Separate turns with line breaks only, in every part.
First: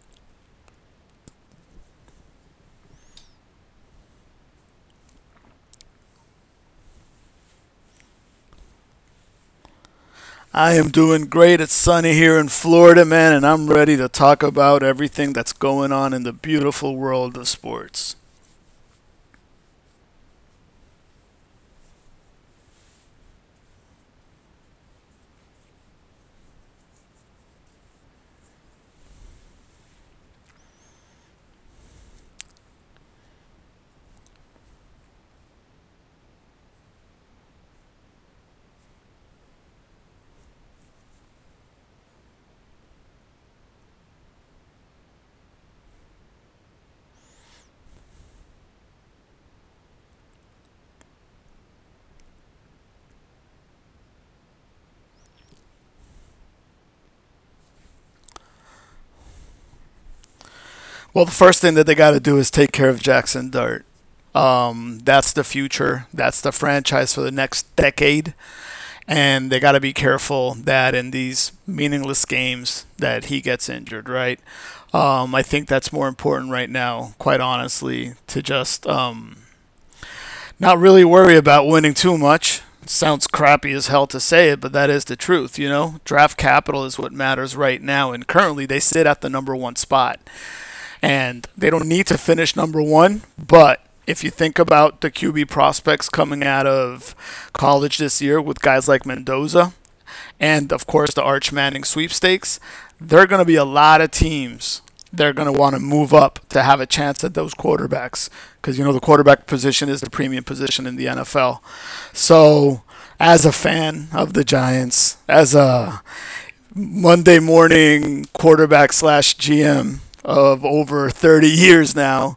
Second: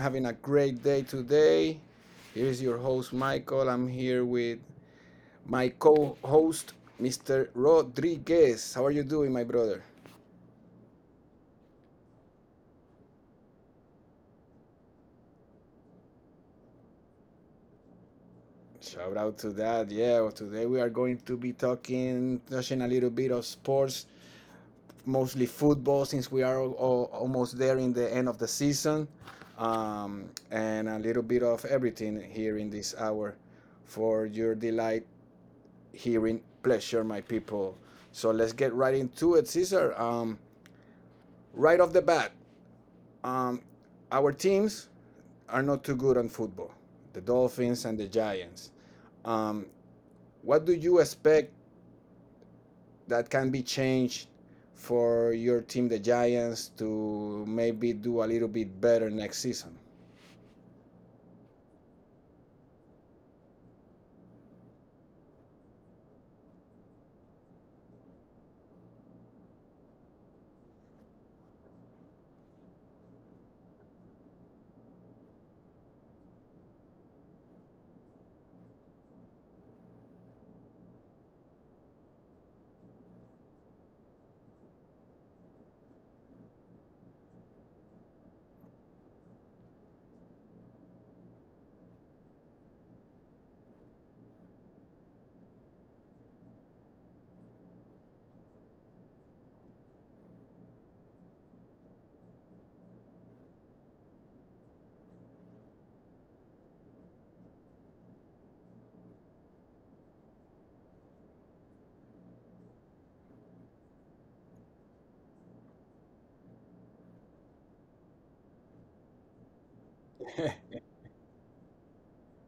having a great day today. Here is your host, Michael. I'm here with my co host, Mr. Rodriguez. How are you doing, my brother?
I am doing great. It's sunny here in Florida, man, and I'm ready to talk about everything that's going on in the beautiful world of sports.
Shout out to that. Yeah, well, today we are going to be talking, touching a little bit of sports, mostly football, since we are almost there in the end of the season, um, and a little bit of everything here in this hour for your delight hearing pleasure, my people. So let's get right into it, Caesar. Right off the bat, um, our teams are not too good on football, the Dolphins and the Giants. Um, what do you expect that can be changed for your team, the Giants, to maybe do a little bit better next season?
Well, the first thing that they got to do is take care of Jackson Dart. That's the future. That's the franchise for the next decade, and they got to be careful that in these meaningless games that he gets injured, right? I think that's more important right now, quite honestly, to just not really worry about winning too much. It sounds crappy as hell to say it, but that is the truth, you know? Draft capital is what matters right now, and currently they sit at the number one spot. And they don't need to finish number one, but if you think about the QB prospects coming out of college this year with guys like Mendoza, and of course the Arch Manning sweepstakes, there are going to be a lot of teams that are going to want to move up to have a chance at those quarterbacks because you know the quarterback position is the premium position in the NFL. So, as a fan of the Giants, as a Monday morning quarterback slash GM of over 30 years now,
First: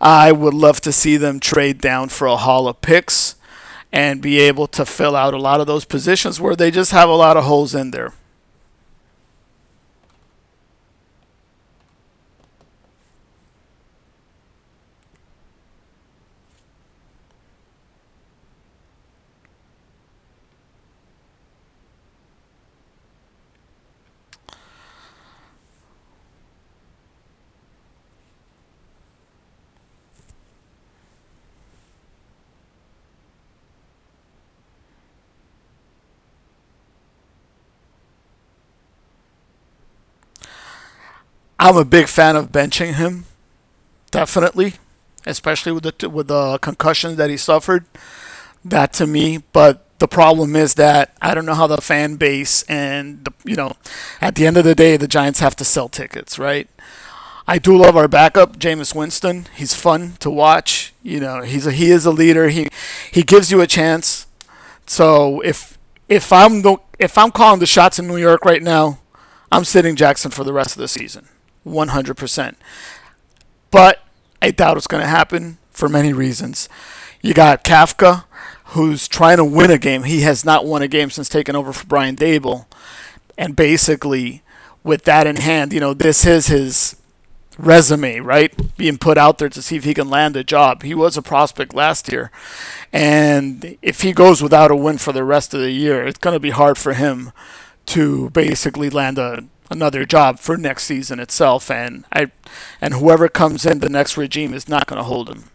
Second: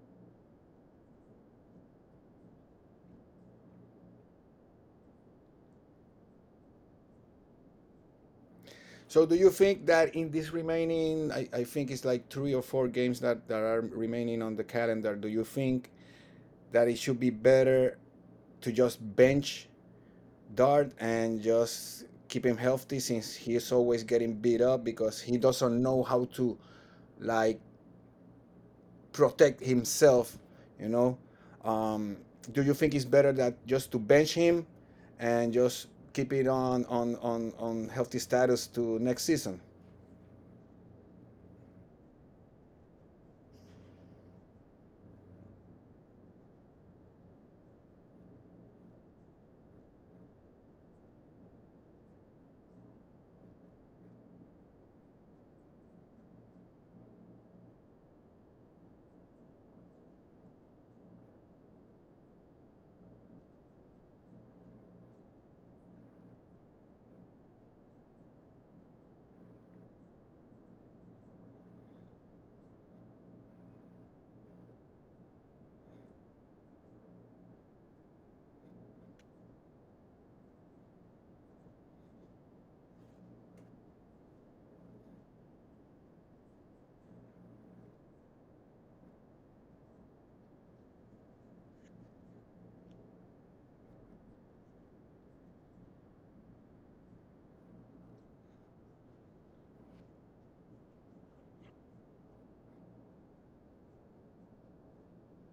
I would love to see them trade down for a haul of picks and be able to fill out a lot of those positions where they just have a lot of holes in there.
So, do you think that in this remaining, I think it's like three or four games that are remaining on the calendar, do you think that it should be better to just bench Dart and just keep him healthy since he is always getting beat up because he doesn't know how to, like, protect himself, you know. Um, do you think it's better that just to bench him and just keep it on healthy status to next season?
I'm a big fan of benching him, definitely, especially with the concussion that he suffered. That to me, but the problem is that I don't know how the fan base and the, you know, at the end of the day, the Giants have to sell tickets, right? I do love our backup, Jameis Winston. He's fun to watch. You know, he is a leader. He gives you a chance. So if I'm the if I'm calling the shots in New York right now, I'm sitting Jackson for the rest of the season, 100%, but I doubt it's going to happen for many reasons. You got Kafka, who's trying to win a game. He has not won a game since taking over for Brian Dable. And basically, with that in hand, you know, this is his resume, right? Being put out there to see if he can land a job. He was a prospect last year. And if he goes without a win for the rest of the year, it's going to be hard for him to basically another job for next season itself. And whoever comes in, the next regime is not going to hold him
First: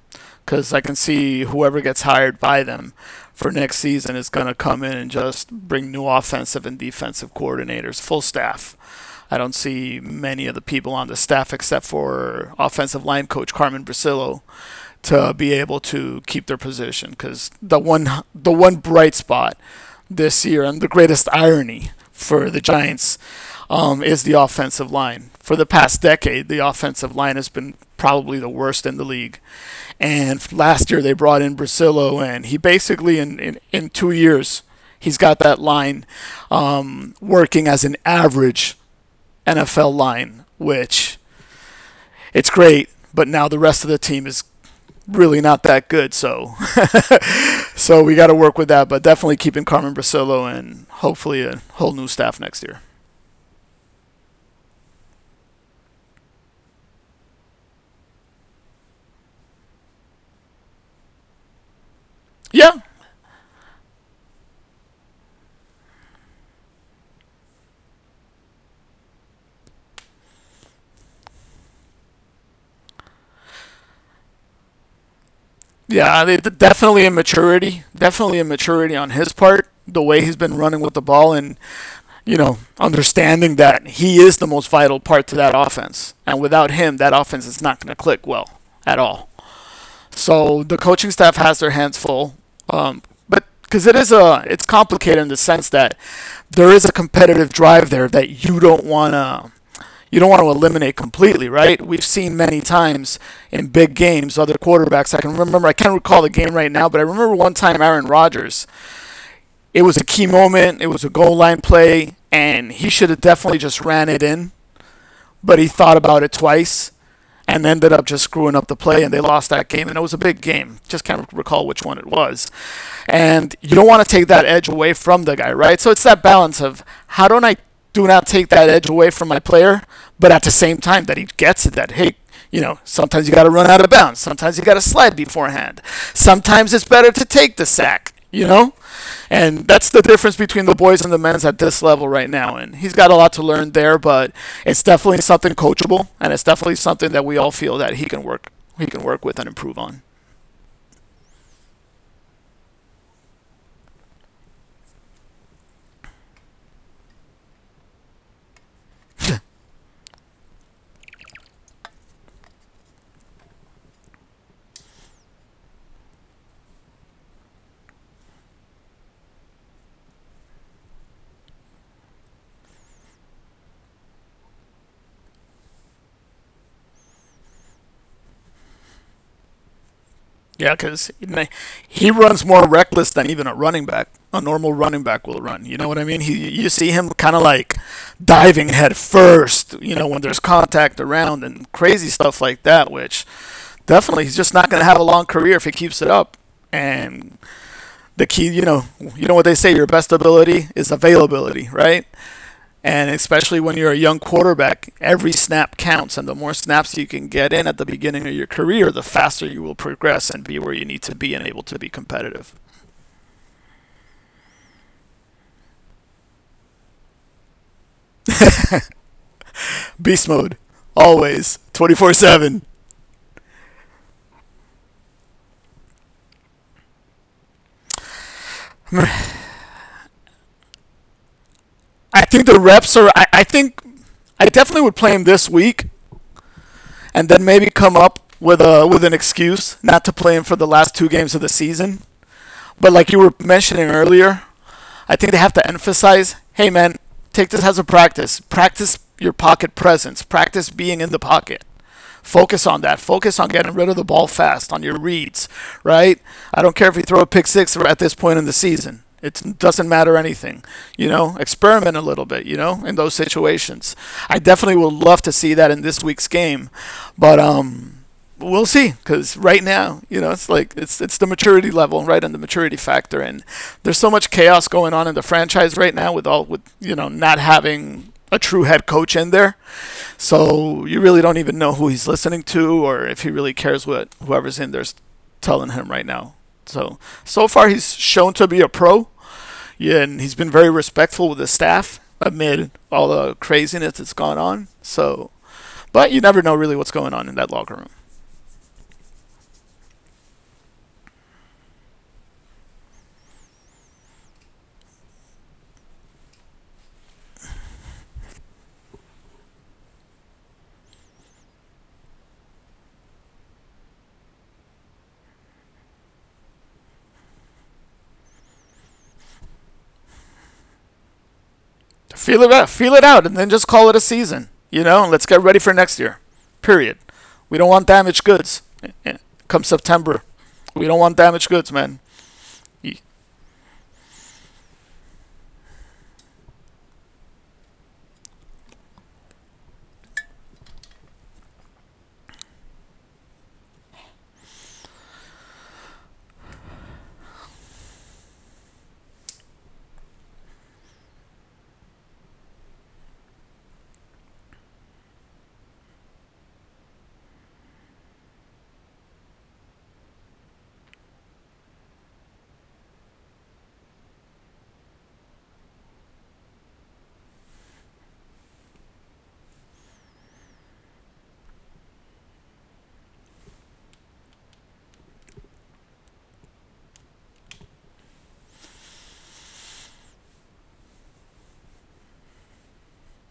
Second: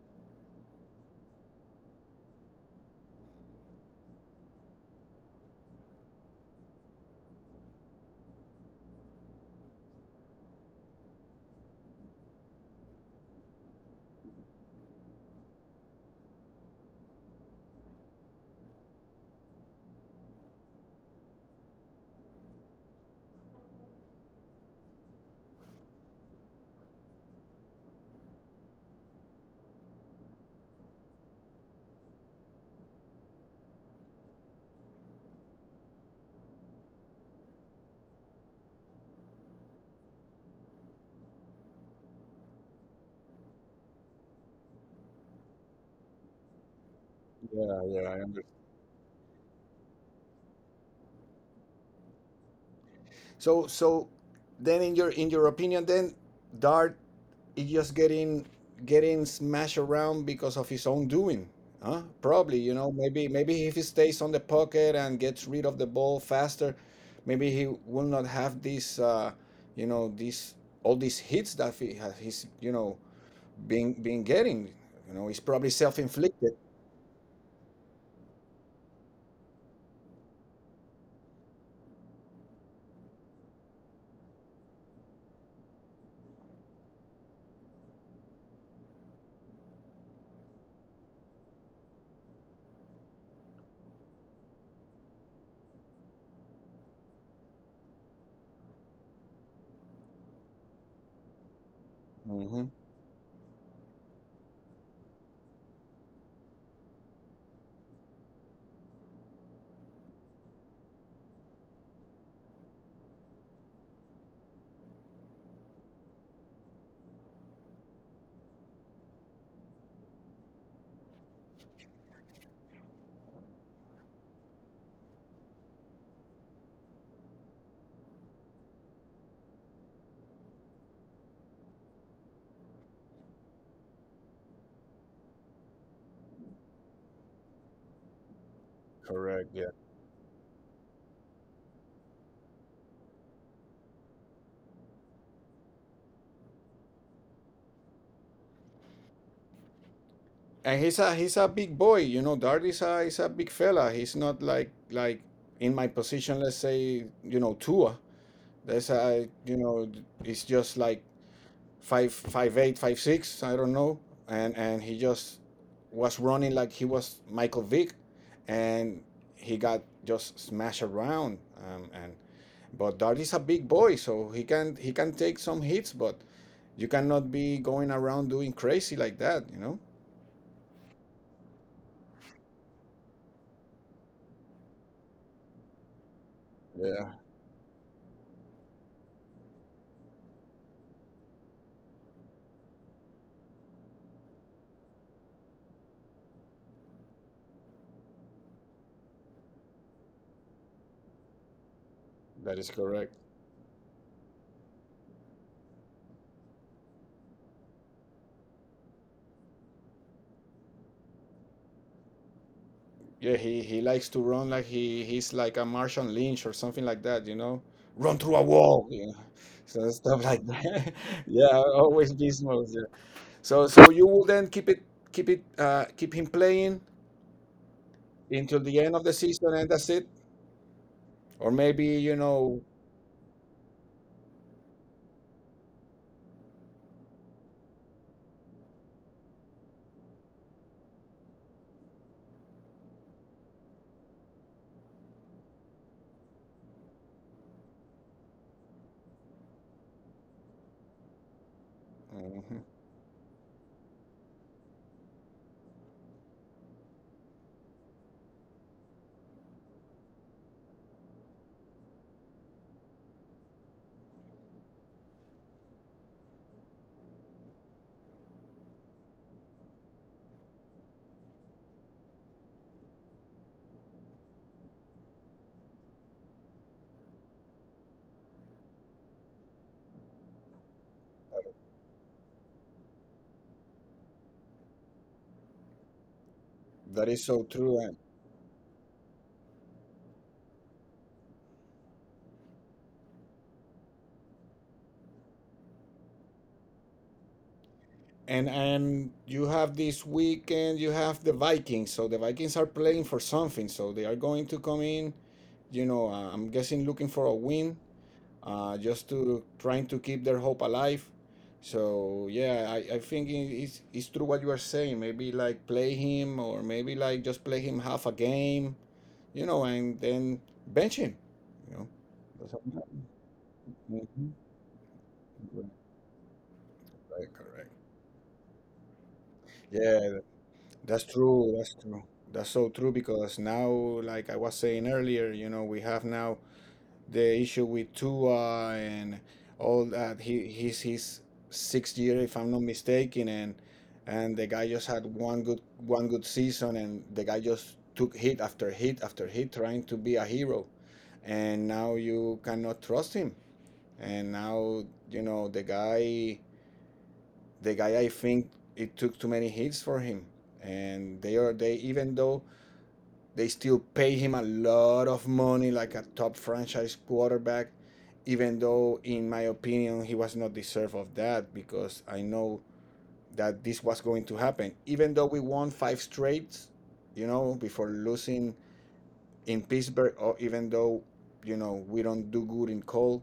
because I can see whoever gets hired by them for next season is going to come in and just bring new offensive and defensive coordinators, full staff. I don't see many of the people on the staff except for offensive line coach Carmen Brasillo to be able to keep their position because the one bright spot this year, and the greatest irony for the Giants is the offensive line. For the past decade, the offensive line has been probably the worst in the league. And last year, they brought in Brasillo, and he basically, in 2 years, he's got that line working as an average NFL line, which it's great, but now the rest of the team is really not that good. So,
Yeah, yeah,
so we
I
got to
understand.
work with that, but definitely keeping Carmen Brasillo and hopefully a whole new staff next year.
So then in your opinion then Dart is just getting smashed around because of his own doing. Huh? Probably,
Yeah,
you know, maybe if he stays on the pocket and gets rid of the ball faster, maybe he will not have this you know, this all these hits that he's, you know, been getting. It's probably self-inflicted.
Definitely a maturity, definitely a maturity on his part. The way he's been running with the ball, and you know, understanding that he is the most vital part to that offense, and without him, that offense is not going to click well at all. So the coaching staff has their hands full, um, but because it's complicated in the sense that there is a competitive drive there that you don't want to eliminate completely, right? We've seen many
Hmm.
times in big games other quarterbacks. I can't recall the game right now, but I remember one time Aaron Rodgers. It was a key moment, it was a goal line play, and he should have definitely just ran it in, but he thought about it twice and ended up just screwing up the play, and they lost that game, and it was a big game. Just can't recall which one it was. And you don't want to take that edge away from the guy, right? So it's that balance of how don't I, do not take that edge away from my player, but at the same time that he gets it that hey, you know, sometimes you got to run out of bounds, sometimes you got to slide beforehand, sometimes it's better to take the sack, you know. And
Correct.
that's the difference between the boys and the men's at this level right now. And he's got a lot to learn there, but it's definitely something coachable, and it's definitely something that we all feel that he can work with and improve on.
And he's a big boy. Dart is a big fella. He's not like in my position. Let's say, you know, Tua. That's a you know he's just like 5 5 8 5 6. I don't know. And he just was running like he was Michael Vick, and he got just smashed around. And but Dart is a big boy, so he can take some hits, but you cannot be going around doing crazy like that.
Yeah, because he runs more reckless than even a running back. A normal running back will run. You know what I mean? He, you see him kind of like diving head first, you know, when there's contact around and crazy stuff like that, which definitely he's just not going to have a long career if he keeps it up. And the key, you know what they say, your best ability is availability, right?
That is
And
correct.
especially when you're a young quarterback, every snap counts, and the more snaps you can get in at the beginning of your career, the faster you will progress and be where you need to be and able to be competitive.
Yeah, he likes to run like he's like a Martian Lynch or something like that, you know? Run through a wall, you know? So stuff
Beast
like
mode,
that. Yeah,
always,
always
24/7.
gizmos. Yeah. So you will then keep him playing until the end of the season and that's it? Or maybe, you
I think the
know.
reps are. I definitely would play him this week, and then maybe come up with a with an excuse not to play him for the last two games of the season. But like you were mentioning earlier, I think they have to emphasize, hey man, take this as a practice. Practice your pocket presence. Practice being in the pocket. Focus
Mhm.
on that. Focus on getting rid of the ball fast on your reads, right? I don't care if you throw a pick six at this point in the season. It doesn't matter anything, you know. Experiment a little bit, you know, in those situations. I definitely would love to see that in this week's game, but we'll see. Because right now, you know, it's the maturity level, right, and the maturity factor, and there's so much chaos going on in the franchise right now with all with you know, not having a true head coach in there. So you really don't even know who he's listening to, or if he really cares what whoever's in there's telling him right now. So,
That is
so
so
far
true,
he's
eh?
shown to be a pro, yeah, and he's been very respectful with his staff amid all the craziness that's gone on. So, but you never know really what's going on in that locker room.
And you have this weekend, you have the Vikings. So the Vikings are playing for something. So they are going to come in, I'm guessing looking for a win, just to trying to keep their hope alive. So yeah, I think it's true what you are saying. Maybe like play him or maybe like just play him half a game, you know, and then bench him, you know. Doesn't
Feel it
matter.
out, and then just call it a
Mhm.
season. You know, and let's get ready for
Correct,
next year. Period. We don't
correct.
want damaged goods. Come September,
Yeah,
we don't
that's
want damaged
true.
goods,
That's
man.
true. That's so true because now, like I was saying earlier, you know, we have now the issue with Tua and all that. He's his sixth year, if I'm not mistaken, and the guy just had one good season, and the guy just took hit after hit after hit, trying to be a hero, and now you cannot trust him, and now you know the guy I think it took too many hits for him, and they even though they still pay him a lot of money like a top franchise quarterback, even though in my opinion he was not deserved of that because I know that this was going to happen. Even though we won five straight, you know, before losing in Pittsburgh, or even though you know we don't do good in cold,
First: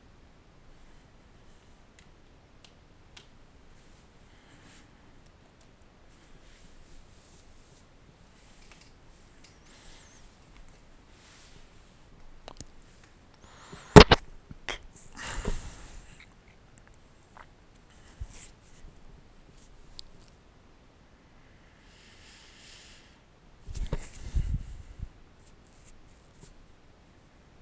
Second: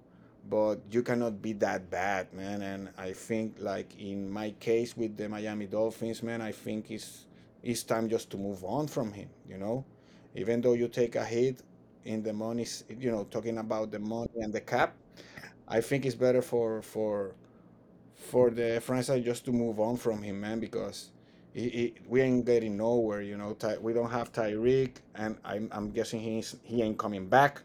but you cannot be that bad, man. And I think like in my case with the Miami Dolphins, man, I think it's time just to move on from him. Even though you take a hit in the money, talking about the money and the cap, I think it's better for the franchise just to move on from him, man, because we ain't getting nowhere. You know, we don't have Tyreek, and I'm guessing he ain't coming back,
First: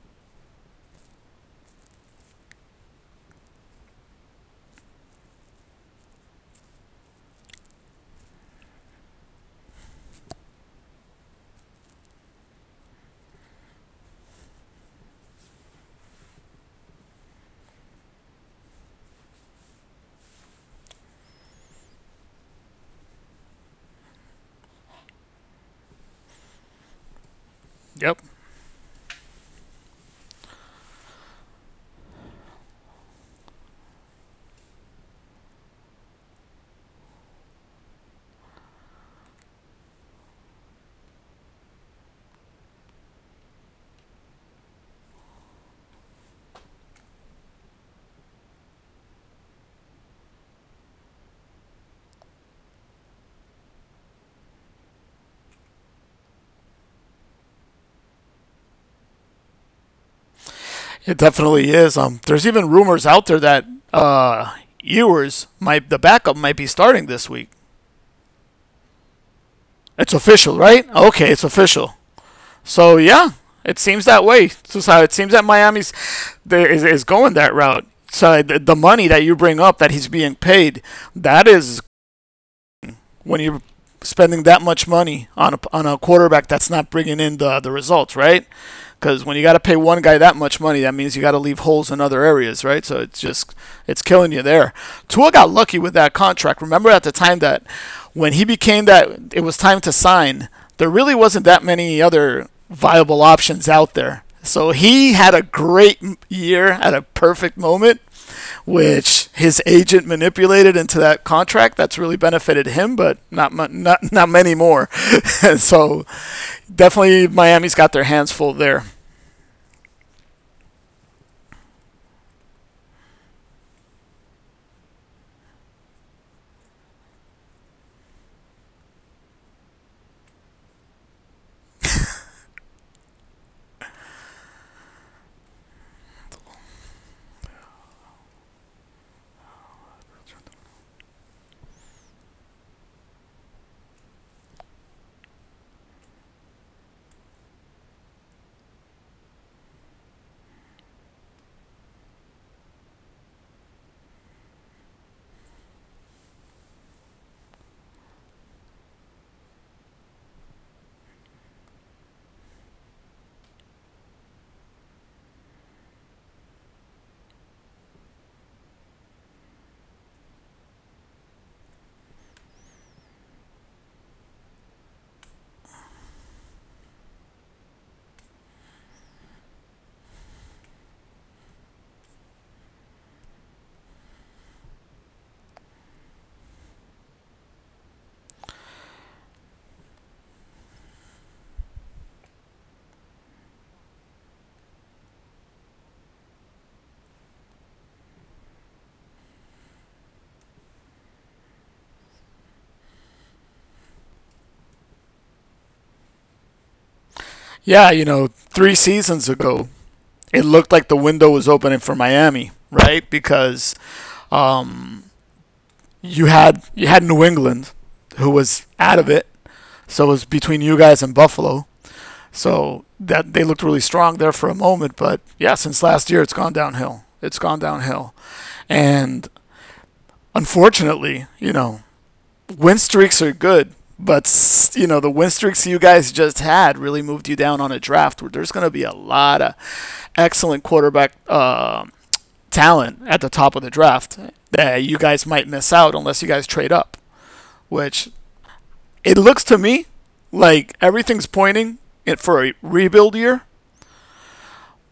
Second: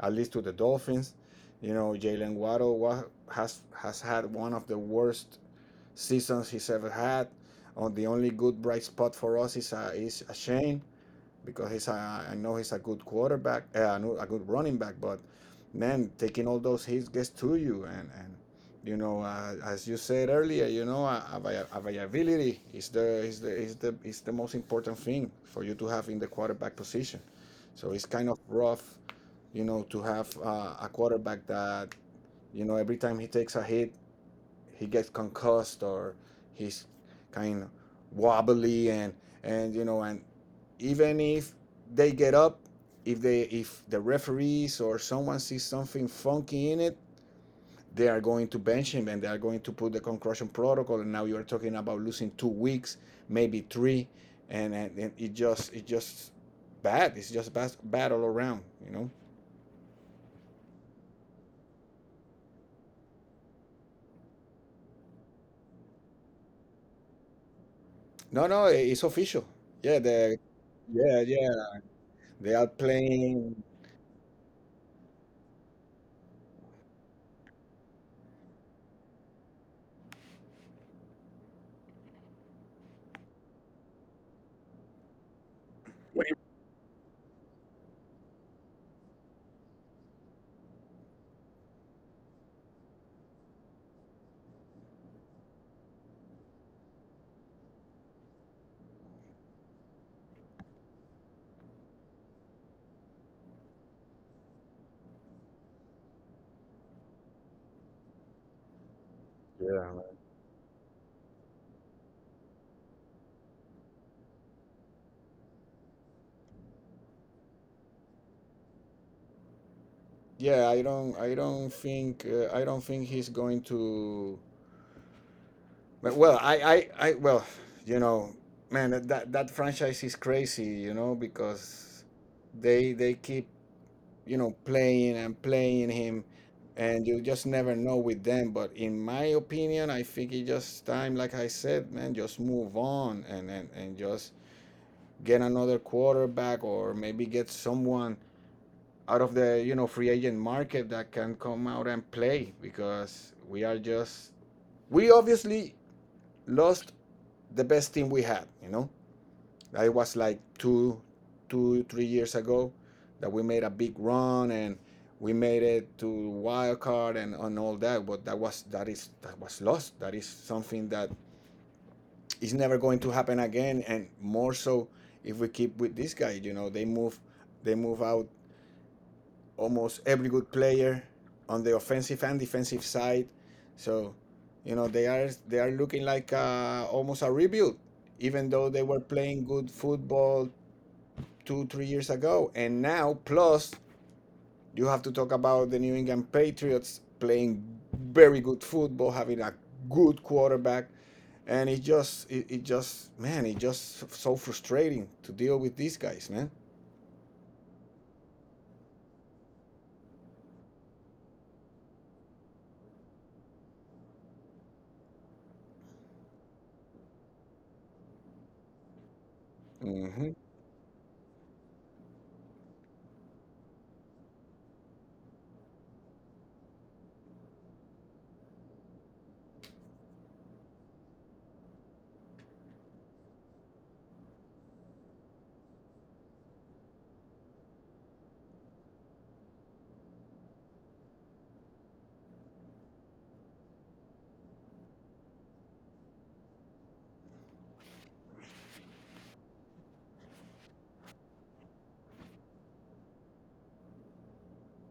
at least to the Dolphins. You know, Jalen Waddle has had one of the worst seasons he's ever had. On the only good bright spot for us is a Shane, because I know he's a good quarterback, no, a good running back, but man, taking all those hits gets to you. And as you said earlier, availability is the most important thing for you to have in the quarterback position. So it's
Yep.
kind of rough, you know, to have a quarterback that, you know, every time he takes a hit, he gets concussed or he's kind of wobbly and and even if they, get up if the referees or someone sees something funky in it, they are going to bench him and they are going to put the concussion protocol, and now you're talking about losing 2 weeks, maybe three. And, and it just bad it's just bad, bad all around, you know.
It definitely is. There's even rumors out there that uh, Ewers might, the backup might be starting this week.
No, no, it's official. Yeah,
It's
the—
official, right?
yeah,
Okay, it's
yeah,
official.
they are
So yeah,
playing.
it seems that way. So how it seems that is going that route. So the money that you bring up that he's being paid, that is when you're spending that much money on on a quarterback that's not bringing in the results, right? Because when you got to pay one guy that much money, that means you got to leave holes in other areas, right? So it's just it's killing you there. Tua got lucky with that contract. Remember at the time that when he became that it was time to sign, there really wasn't that many other viable options out there. So he had a great year at a perfect moment, which his
Yeah,
agent manipulated into that contract. That's really benefited him, but not many more. So definitely Miami's got their hands full there.
yeah, I don't think, I don't think he's going to— But, well, I, well, you know, man, that franchise is crazy, you know, because they keep, playing and playing him, and you just never know with them. But in my opinion, I think it's just time, like I said, man, just move on and just get another quarterback or maybe get someone out of the, free agent market that can come out and play because we are just we obviously lost the best team we had. It was like two, 3 years ago that we made a big run and we made it to wild card and all that. But that was lost. That is something that is never going to happen again. And more so if we keep with this guy. You know, they move out almost every good player on the offensive and defensive side. So, they are looking like, almost a rebuild, even though they were playing good football 2 3 years ago. And now, plus you have to talk about the New England Patriots playing very good football, having a good quarterback, and it just it, it just man, it just so frustrating to deal with these guys, man.
Yeah, you know, three seasons ago, it looked like the window was opening for Miami, right? Because um, you had New England, who was out of it, so it was
Hmm.
between you guys and Buffalo. So that they looked really strong there for a moment, but yeah, since last year, it's gone downhill. It's gone downhill, and unfortunately, you know, win streaks are good. But you know the win streaks you guys just had really moved you down on a draft where there's going to be a lot of excellent quarterback talent at the top of the draft that you guys might miss out unless you guys trade up. Which it looks to me like everything's pointing it for a rebuild year.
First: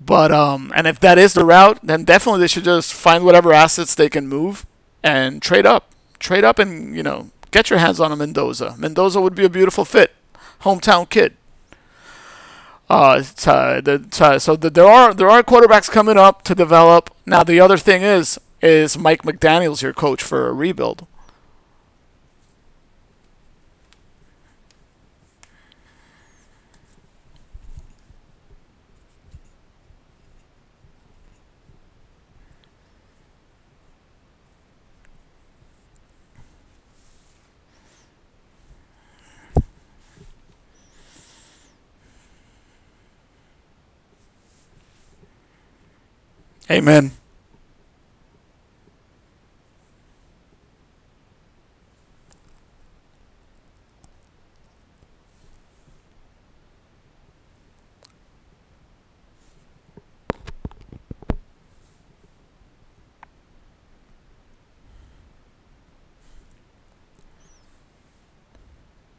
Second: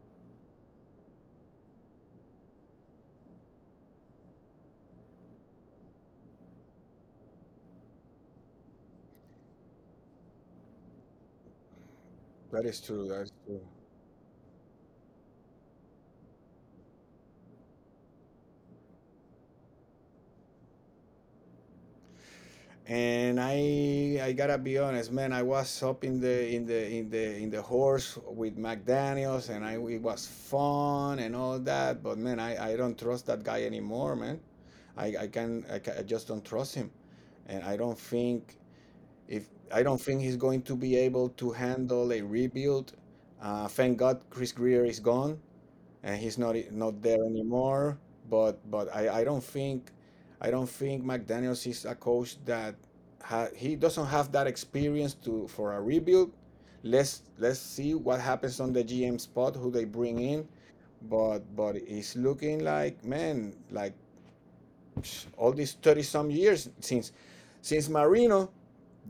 But and if that is the route, then definitely they should just find whatever assets they can move and trade up, and get your hands on a Mendoza. Mendoza would be a beautiful fit, hometown kid.
That is true. That
Uh,
is true.
uh, the, there are quarterbacks coming up to develop. Now the other thing is Mike McDaniel's your coach for a rebuild.
And I gotta be honest, man. I was up in the horse with McDaniel's, and I it was fun and all that. But man, I don't trust that guy anymore, man. I can I, ca I just don't trust him, and if I don't think he's going to be able to handle a rebuild. Thank God Chris Greer is gone and he's not
Amen.
there anymore. But I don't think McDaniel's is a coach that ha, he doesn't have that experience to for a rebuild. Let's see what happens on the GM spot, who they bring in. But it's looking like, man, like, all these 30 some years since Marino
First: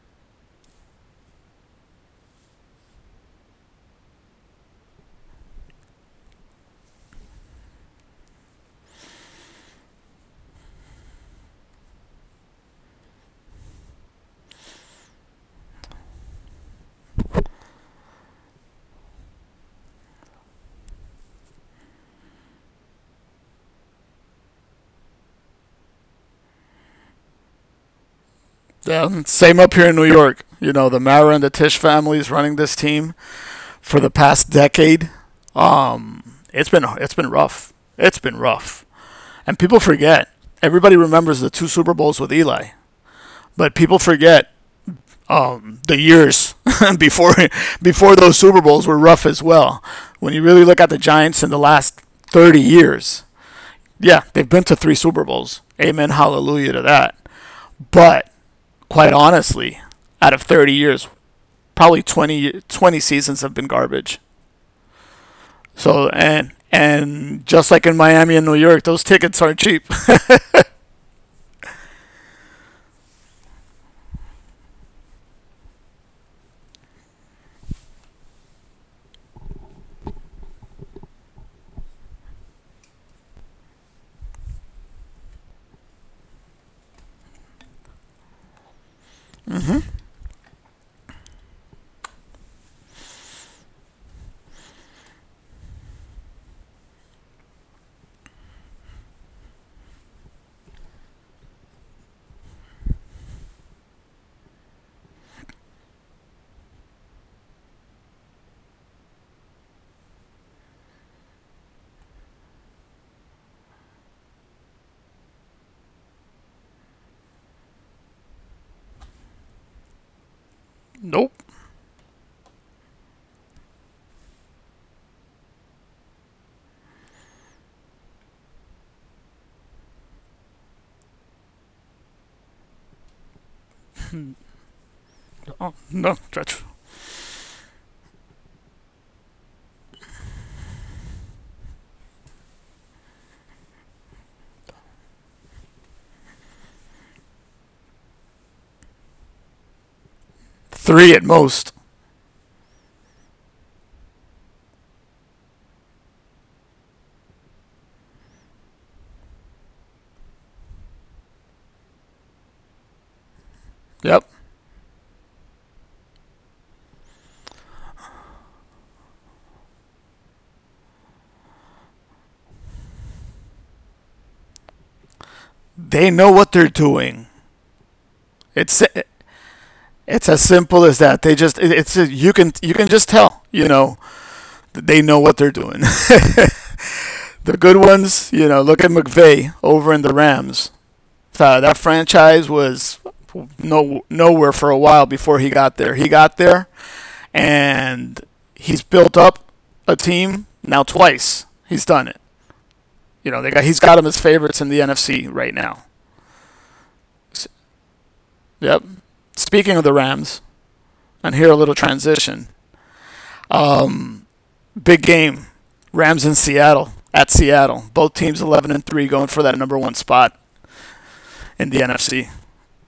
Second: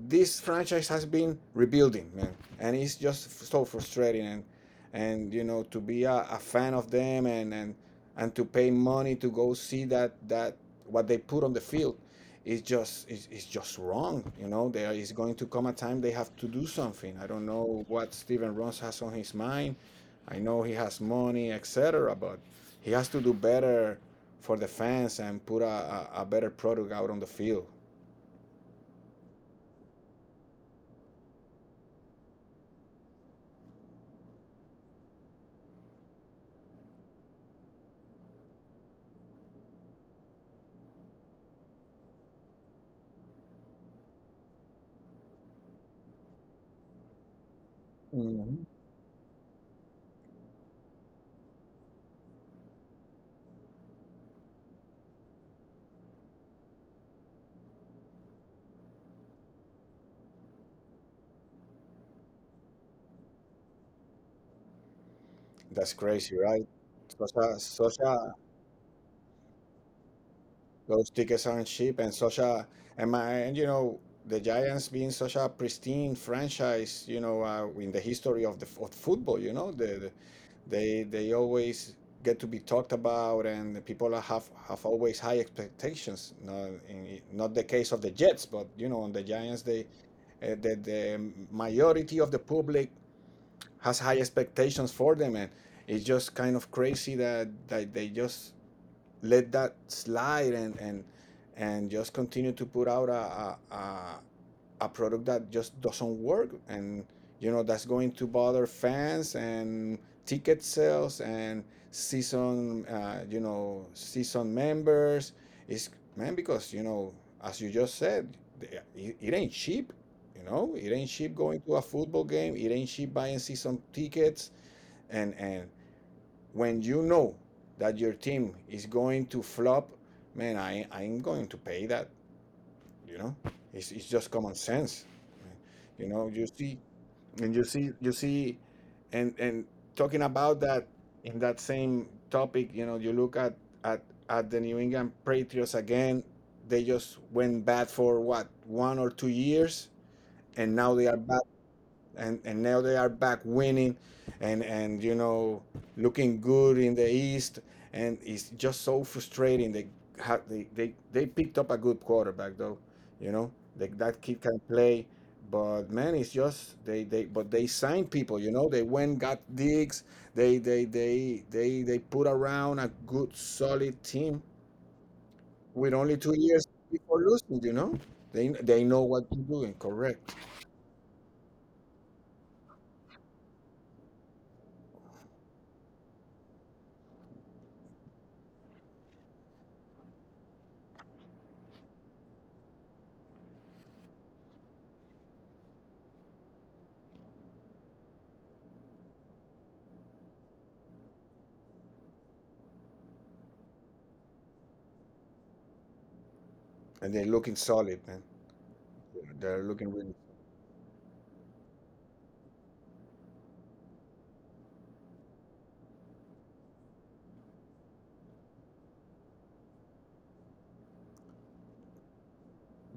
this franchise has been rebuilding, man, and it's just so frustrating. And to be a fan of them, and to pay money to go see that that what they put on the field is just, is just wrong. There is going to come a time they have to do something. I don't know what Steven Ross has on his mind. I know he has money, etc., but he has to do better for the fans and put a better product out on the field.
Yeah, same up here in New York. You know the Mara and the Tish families running this team for the past decade. It's been rough. It's been rough, and people forget. Everybody remembers the two Super Bowls with Eli, but people forget the years before before those
Mhm.
Super Bowls were rough as well. When you really look at the Giants in the last 30 years, yeah, they've been to three Super Bowls. Amen, hallelujah to that. But quite honestly, out of 30 years, probably 20 20 seasons have been garbage.
That's
So
crazy, right? Such
and
a
just like
such
in
a
Miami and New York, those tickets aren't cheap.
Those tickets aren't cheap, and such a and my and you know the Giants being such a pristine franchise, in the history of the of football, they always get to be talked about, and the people have always high expectations. Not in, not the case of the Jets, but you know, on the Giants, they, the majority of the public has high expectations for them, and it's just kind of crazy that they just let that slide and just continue to put out a product that just doesn't work. And you know that's going to bother fans, and ticket sales and season you know season members is, man, because you know, as you just said, it ain't cheap. You know it ain't cheap
Nope.
going to a football game, it ain't cheap buying season tickets. And when you know that your team is going to flop, man, I'm going to pay that. You know, it's just common sense.
Oh,
You
no,
know, you see, and you see, and talking about that, in that same topic, you know, you look at at at the New England Patriots again. They just went bad for what, 1 or 2 years, and now they are
three at
back.
most.
And now they are back winning, and you know looking good in the East, and it's just so frustrating. They had they picked up a good quarterback though, you know, that
Yep.
kid can play. But man, it's just they signed people. You know they went got digs. They put around a good solid team with
They
only
know
two
what
years
they're
before
doing.
losing. You know they
It's
know what they're doing, correct,
It's as simple as that. They just you can just tell that they know what they're doing. The good ones, look at McVay over in the Rams. That franchise was no nowhere for a while before he got there. He got there and he's built up a team now twice. He's done it. You know, they got he's got them as favorites in the NFC right now.
and they're looking solid, man.
Yep.
They're
Speaking of
looking
the
really—
Rams, and here a little transition. Um, Big game. Rams in Seattle. At Seattle. Both teams 11-3 going for that number 1 spot in the NFC.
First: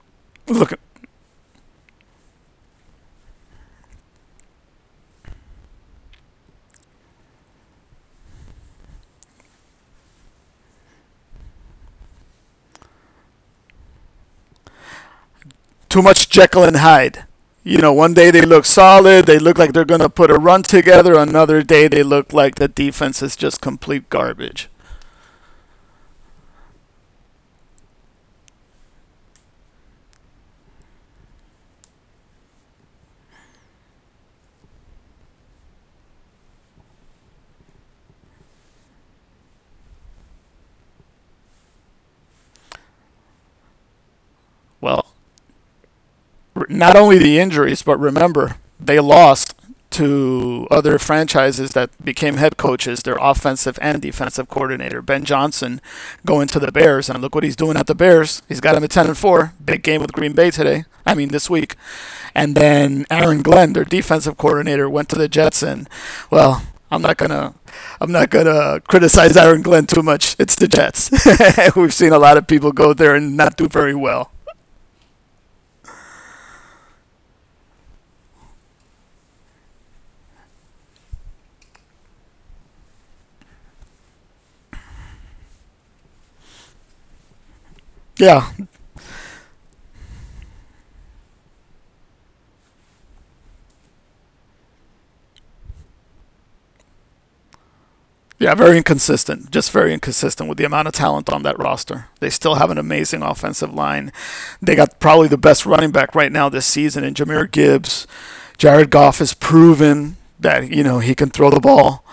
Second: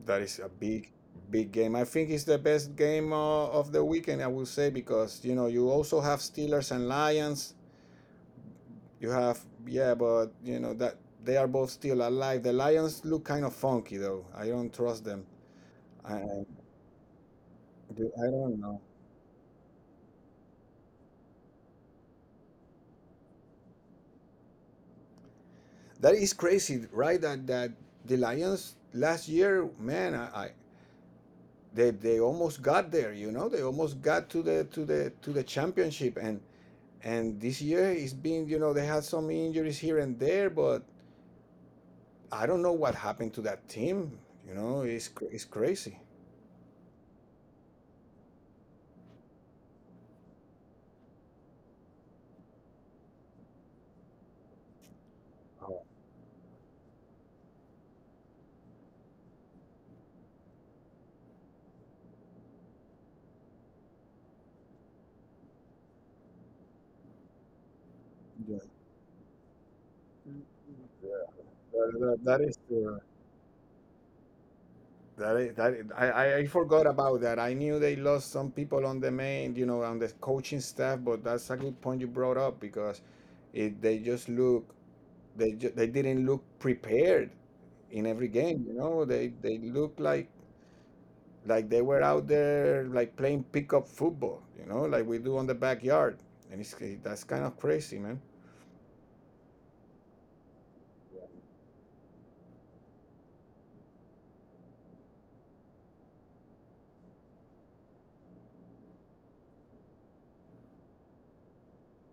That is a
Look,
big, big game. I think it's the best game of the weekend, I will say, because you know you also have Steelers and Lions. You have— yeah, but you know that they are both still alive. The Lions look kind of funky though. I don't trust them.
too
I
much Jekyll and Hyde. You know, one
do.
day
I
they look
don't know.
solid, they look like they're going to put a run together, another day they look like the defense is just complete garbage.
That is crazy, right? That the Lions last year, man, I they almost got there. You know, they almost got to the to the championship And this year it's been, you know, they had some injuries here and there, but I don't know what happened to that team. You know,
Well,
it's crazy.
not only the injuries, but remember they lost to other franchises that became head coaches, their offensive and defensive coordinator. Ben Johnson
Oh,
going to the Bears, and look what he's doing at the Bears. He's got him at 10-4. Big game with Green Bay today. I mean, this week. And then Aaron Glenn, their defensive coordinator, went to the Jets, and well, I'm not gonna. I'm not
yeah,
gonna criticize Aaron Glenn too much. It's the
yeah.
Jets. We've
That,
seen a
that,
lot
that
of
is
people go
uh,
there and not do very well.
that is, that is, I forgot about that. I knew they lost some people on the main, you know, on the coaching staff. But that's a good point you brought up because they just look— they didn't look prepared in every
Yeah,
game. You know, they look like they were out there like playing pickup football. You know, like we do on the backyard, and it's that's kind of crazy, man.
Yeah, very inconsistent. Just very inconsistent with the amount of talent on that roster. They still have an amazing offensive line. They got probably the best running back right now this season in Jameer Gibbs. Jared Goff has proven that he can throw the ball.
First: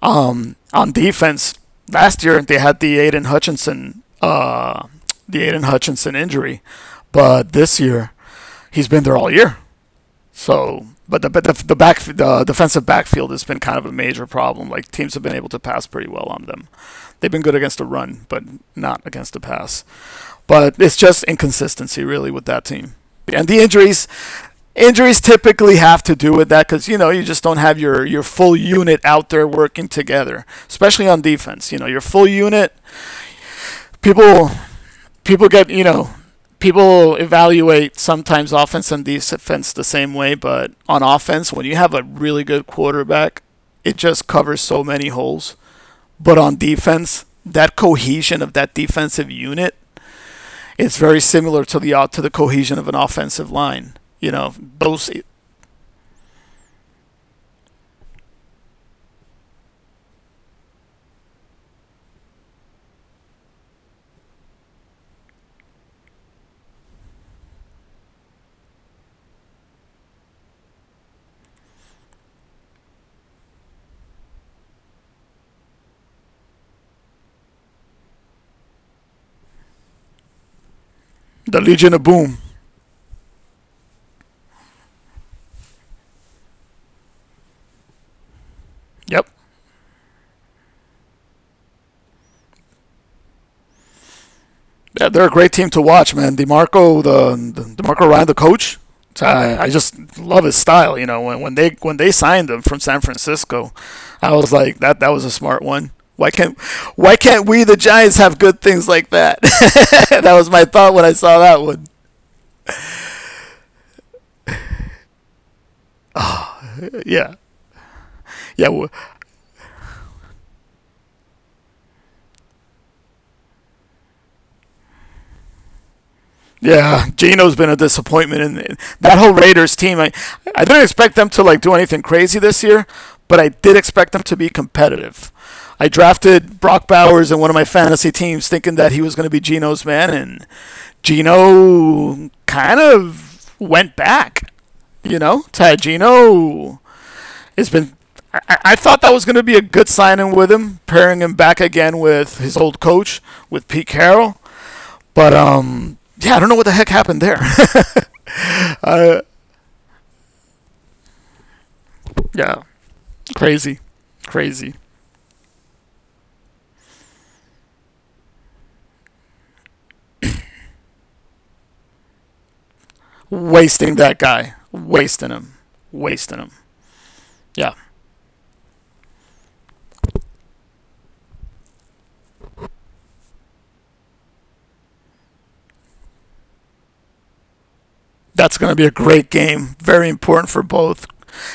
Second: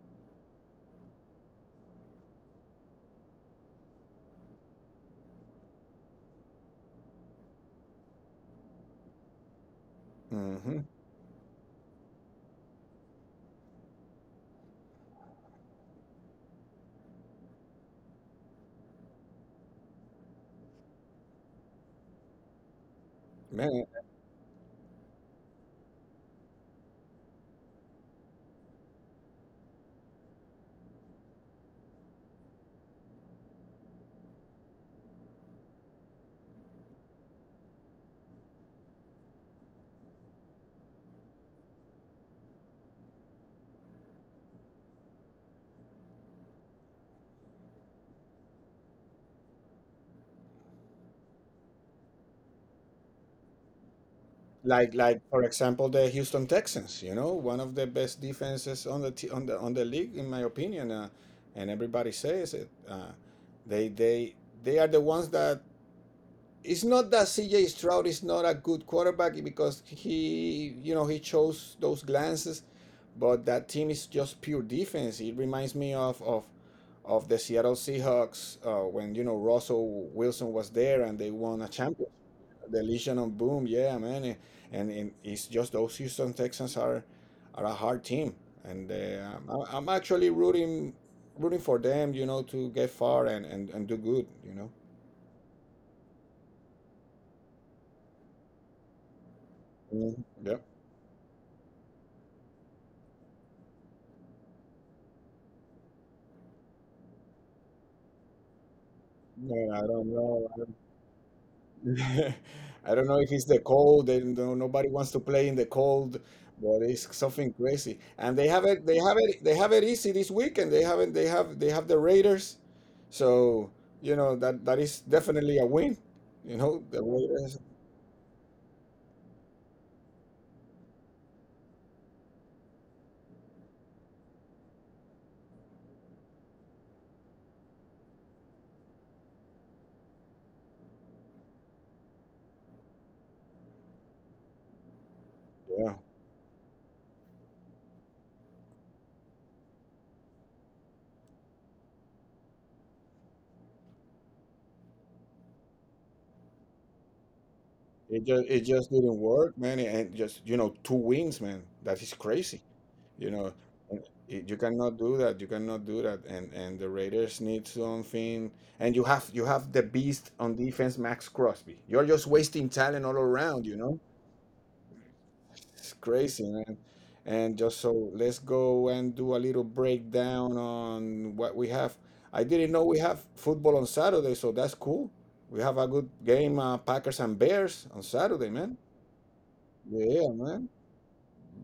On defense, last year they had the Aiden Hutchinson injury, but this year he's been there all year.
hmm
So, but the back the defensive backfield has been kind of a major problem. Like teams have been able to pass pretty well on them. They've been good against the run, but not against the pass. But it's just inconsistency, really, with that team. And the
Man,
injuries typically have to do with that because you just don't have your full unit out there working together, especially on defense. You know your full unit. People people get you know People evaluate sometimes offense and defense the same way, but on offense, when you have a really good quarterback, it just covers so many holes. But on defense, that cohesion of that defensive unit is very similar to the cohesion of an offensive line. You know,
like
those
like for example, the Houston Texans. You know, one of the best defenses on the on the league, in my opinion. And everybody says it. They they they are the ones that— it's not that CJ Stroud is not a good quarterback, because he, you know, he chose those glances, but that team is just pure defense. It reminds me of the Seattle Seahawks when you know Russell Wilson was there and they won
the
a
Legion
champion.
of Boom.
The Legion of Boom, yeah, man, and it's just those Houston Texans are a hard team, and
Yep,
I'm actually rooting for them, you know, to get far and do good, you know.
yeah, they're a great team to watch, man. Demarco Ryan, the coach. I
Mhm.
just love his style. You know, when they signed him from San Francisco, I was like, that was a smart one. Why can't we the Giants have good things like that?
Man, I don't
That
know.
was my thought when I saw that one.
I don't know if it's the cold. They don't, nobody wants to play in the cold, but it's
Yeah,
something crazy. And they have it.
yeah.
They have it. They have it easy this weekend. They haven't. They have. They have the Raiders. So you know that that is definitely a win. You know the
Yeah, Geno
Raiders.
has been a disappointment, and that whole Raiders team. I didn't expect them to like do anything crazy this year, but I did expect them to be competitive. I drafted Brock Bowers in one of my fantasy teams, thinking that he was going to be Geno's man, and Geno kind of went back. You know, Tad
Yeah.
Geno has been. I thought that was going to be a good signing with him, pairing him back again with his old coach, with Pete Carroll. But yeah, I don't know what the heck happened there.
It just, it just didn't work, man. And just you know, two wins, man. That is crazy.
Yeah.
You know,
Crazy.
and it— you
Crazy.
cannot do that. You cannot do that. And the Raiders need something. And you have, you have the beast on defense, Max Crosby. You're just wasting talent all around. You know,
Wasting that guy. Wasting him.
it's crazy,
Wasting him.
man. And just
Yeah.
so let's go and do a little breakdown on what we have. I didn't know we have football on Saturday, so that's cool. We have a good game, Packers and Bears on Saturday,
That's
man.
going to be a great game. Very
Yeah,
important
man.
for both.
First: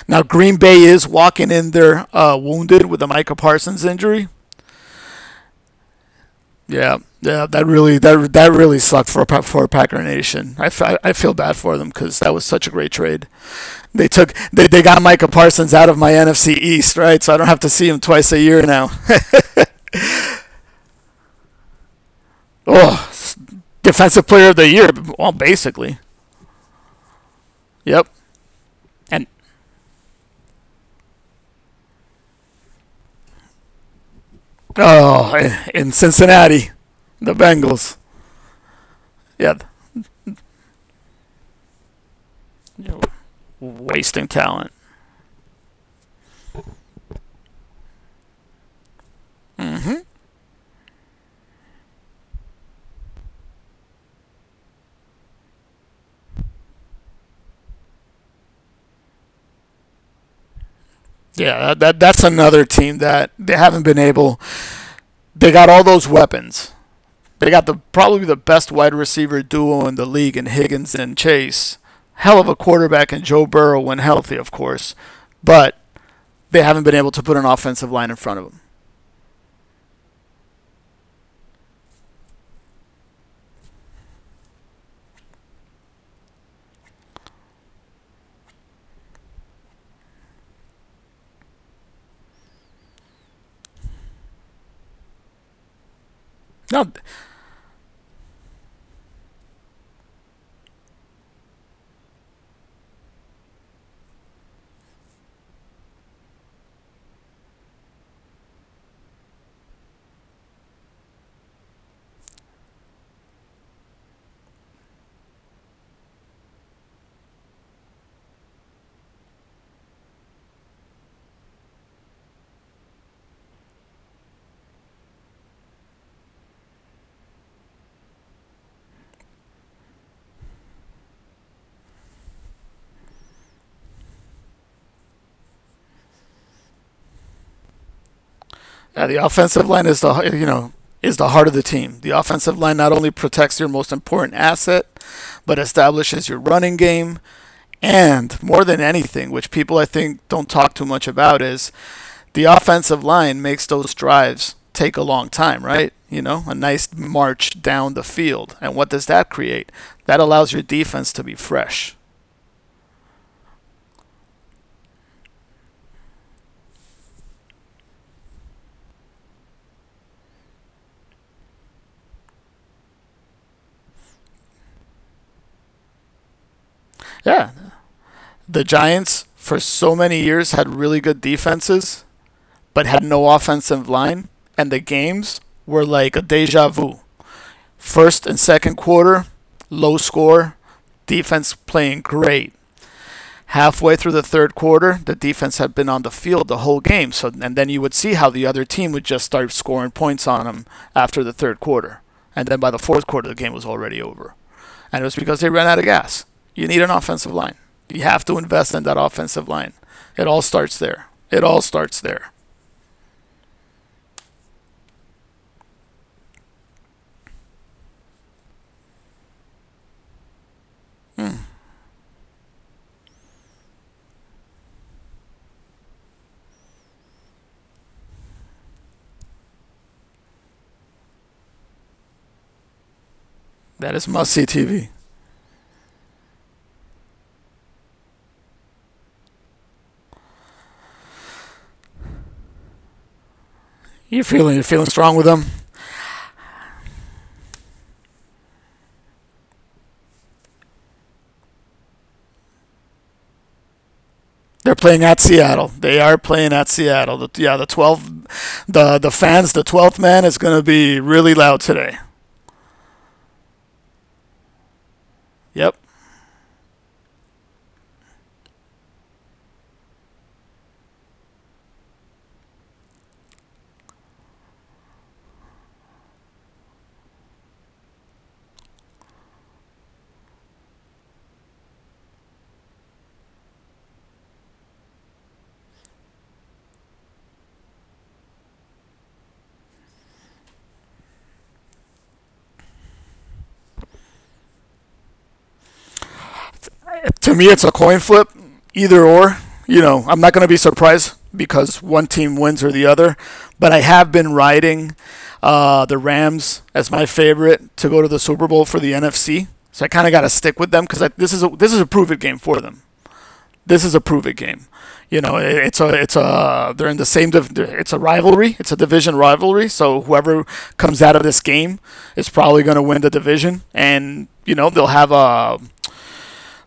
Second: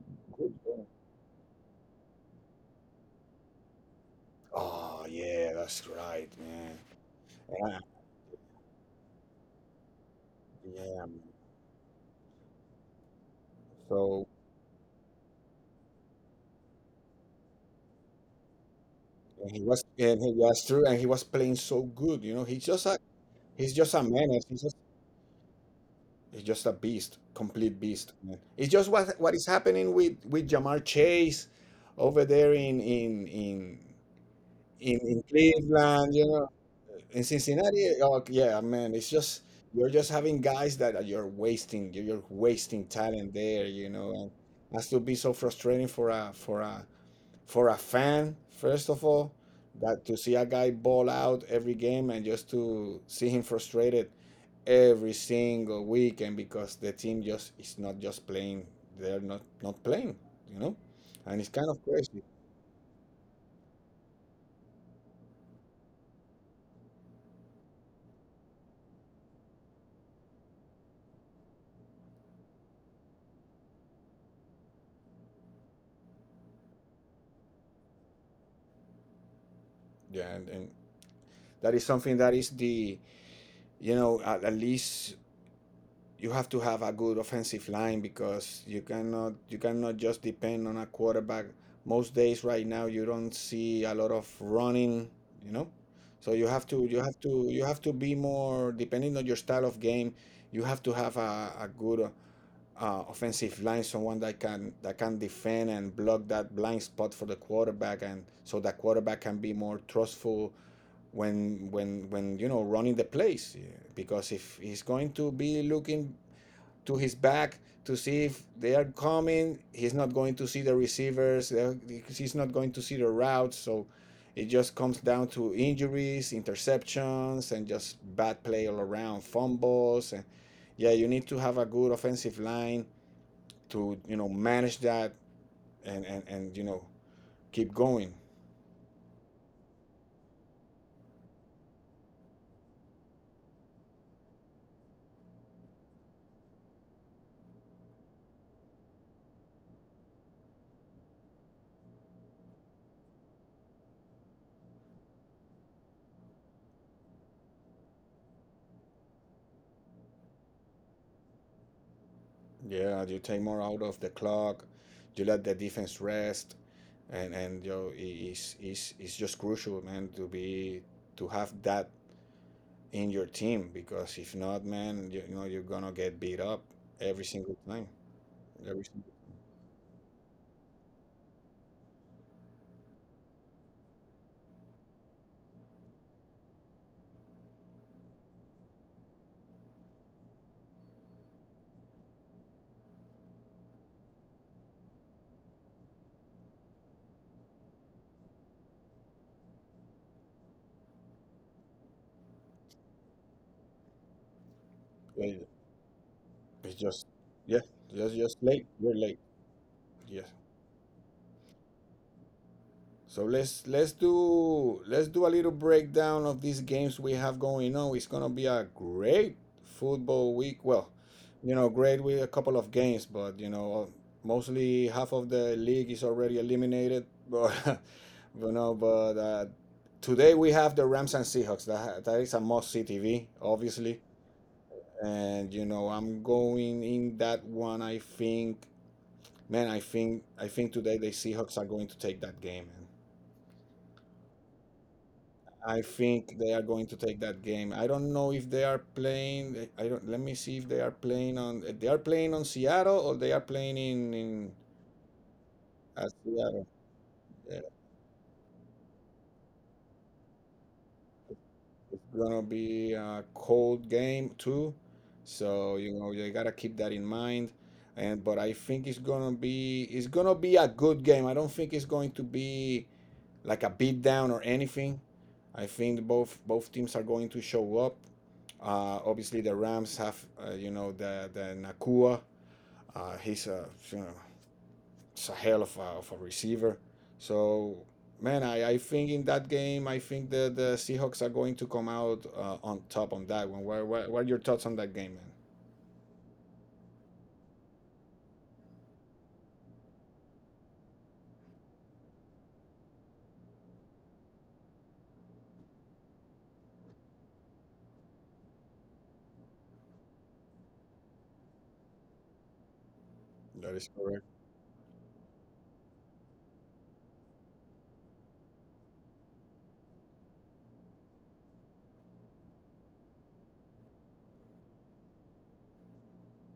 Now,
Good
Green Bay
job.
is walking in there wounded with the Micah Parsons injury.
Oh, yeah, that's right, man.
Yeah, yeah, that
Yeah,
really that that really sucked for Packer Nation. I, f-
yeah.
I feel bad for them because that was such a great trade. They
So
took they, they got Micah Parsons out of my NFC East, right? So I don't have to see him twice a year now.
and he, was true, and he was playing so good. You know,
Oh,
he's just a
defensive
menace.
player of the year, well, basically.
He's just a beast, complete
Yep,
beast. Man. It's just,
and
what is happening with Jamar Chase over there in in
oh,
Cleveland. You know,
Cincinnati,
in
the Bengals.
Cincinnati, oh, yeah, man, it's just,
Yeah,
you're just having guys that are— you're wasting, you're wasting talent there, you know,
wasting
and
talent.
has to be so frustrating for a, for a for a fan, first of all,
Hmm.
that to see a guy ball out every game and just to see him frustrated every single weekend because the team just is not just playing, they're not not playing, you know, and it's
Yeah,
kind
that,
of
that that's
crazy.
another team that they haven't been able. They got all those weapons. They got the probably the best wide receiver duo in the league in Higgins and Chase. Hell of a quarterback in Joe Burrow when healthy, of course. But they haven't been able to put an offensive line in front of them.
Yeah, and that is something that is the, you know, at least you have to have a good offensive line because you cannot, you cannot just depend on a quarterback. Most days right now you don't see a lot of running, you know. So you have
Now
to, you have to be more depending on your style of game. You have to have a good offensive line, someone that can, defend and block that blind spot for the quarterback, and so that quarterback can be more trustful when, you know running the plays, yeah, because if he's going to be looking to his back to see if they are coming. He's not going to see the receivers. He's not going to see the routes. So it just comes down to injuries, interceptions, and just bad play all around, fumbles, and yeah, you need to have a good offensive line to you know manage that, and you know, keep going.
Yeah, the offensive line is the heart of the team. The offensive line not only protects your most important asset, but establishes your running game. And more than anything, which people I think don't talk too much about, is the offensive line makes those drives take a long time, right? You know, a nice march down the field. And what does that create? That allows your defense to be fresh.
Yeah, you take more out of the clock. You let the defense rest, and you know, it's just crucial, man, to be, to have that in your team, because if not, man, you know you're gonna get beat up every
Yeah.
single time.
The
Every single
Giants, for so many years, had really good defenses but had no offensive line, and the games were like a deja vu. First and second quarter, low score, defense playing great. Halfway through the third quarter, the defense had been on the field the whole game. So and then you would see how the other team would just start scoring points on them after the third quarter. And then by the fourth quarter, the game was already over. And it was because
play.
they ran out of gas. You
It's
need an
just,
offensive line.
yeah,
You
just
have to
just late.
invest in
You're
that
late.
offensive line. It
Yeah.
all starts there. It all starts there.
So let's, let's do a little breakdown of these games we have going on. It's gonna be a great football week. Well,
Hmm.
you know, great with a couple of games, but you know, mostly half of the league is already eliminated. But but no, but today we have the Rams and Seahawks. That is a must see TV,
That is
obviously.
must see TV.
And you know, I'm going in that one. I think, man, I think today the Seahawks are going to take that game, man.
You're feeling strong with them.
I think they are going to take that game. I don't know if they are playing. I don't. Let me see if they are playing on. They are playing on Seattle or they are playing in
They're playing at Seattle. They are
at
playing at
Seattle.
Seattle. Yeah, the
Yeah.
12, the fans, the 12th man is going to be really loud today.
It's gonna be a cold game too,
Yep.
so you know you gotta keep that in mind. And but I think it's gonna, be it's gonna be a good game. I don't think it's going to be like a beat down or anything. I think both, both teams are going to show up. Obviously, the Rams have, you know, the Nakua. He's a, you know, it's a hell of a receiver. So man, I think in that game, I think the Seahawks are going to come out on top on that one. What are your thoughts on that game, man?
To me it's a coin flip, either or. You know, I'm not going to be surprised because one team wins or the other, but I have been riding the Rams as my favorite to go to the Super Bowl for the NFC. So I kind of got to stick with them because this is a prove it game for them. This
That
is
is
a prove
correct.
it game. You know, it's a they're in the same it's a rivalry. It's a division rivalry. So whoever comes out of this game is probably going to win the division, and you know they'll have a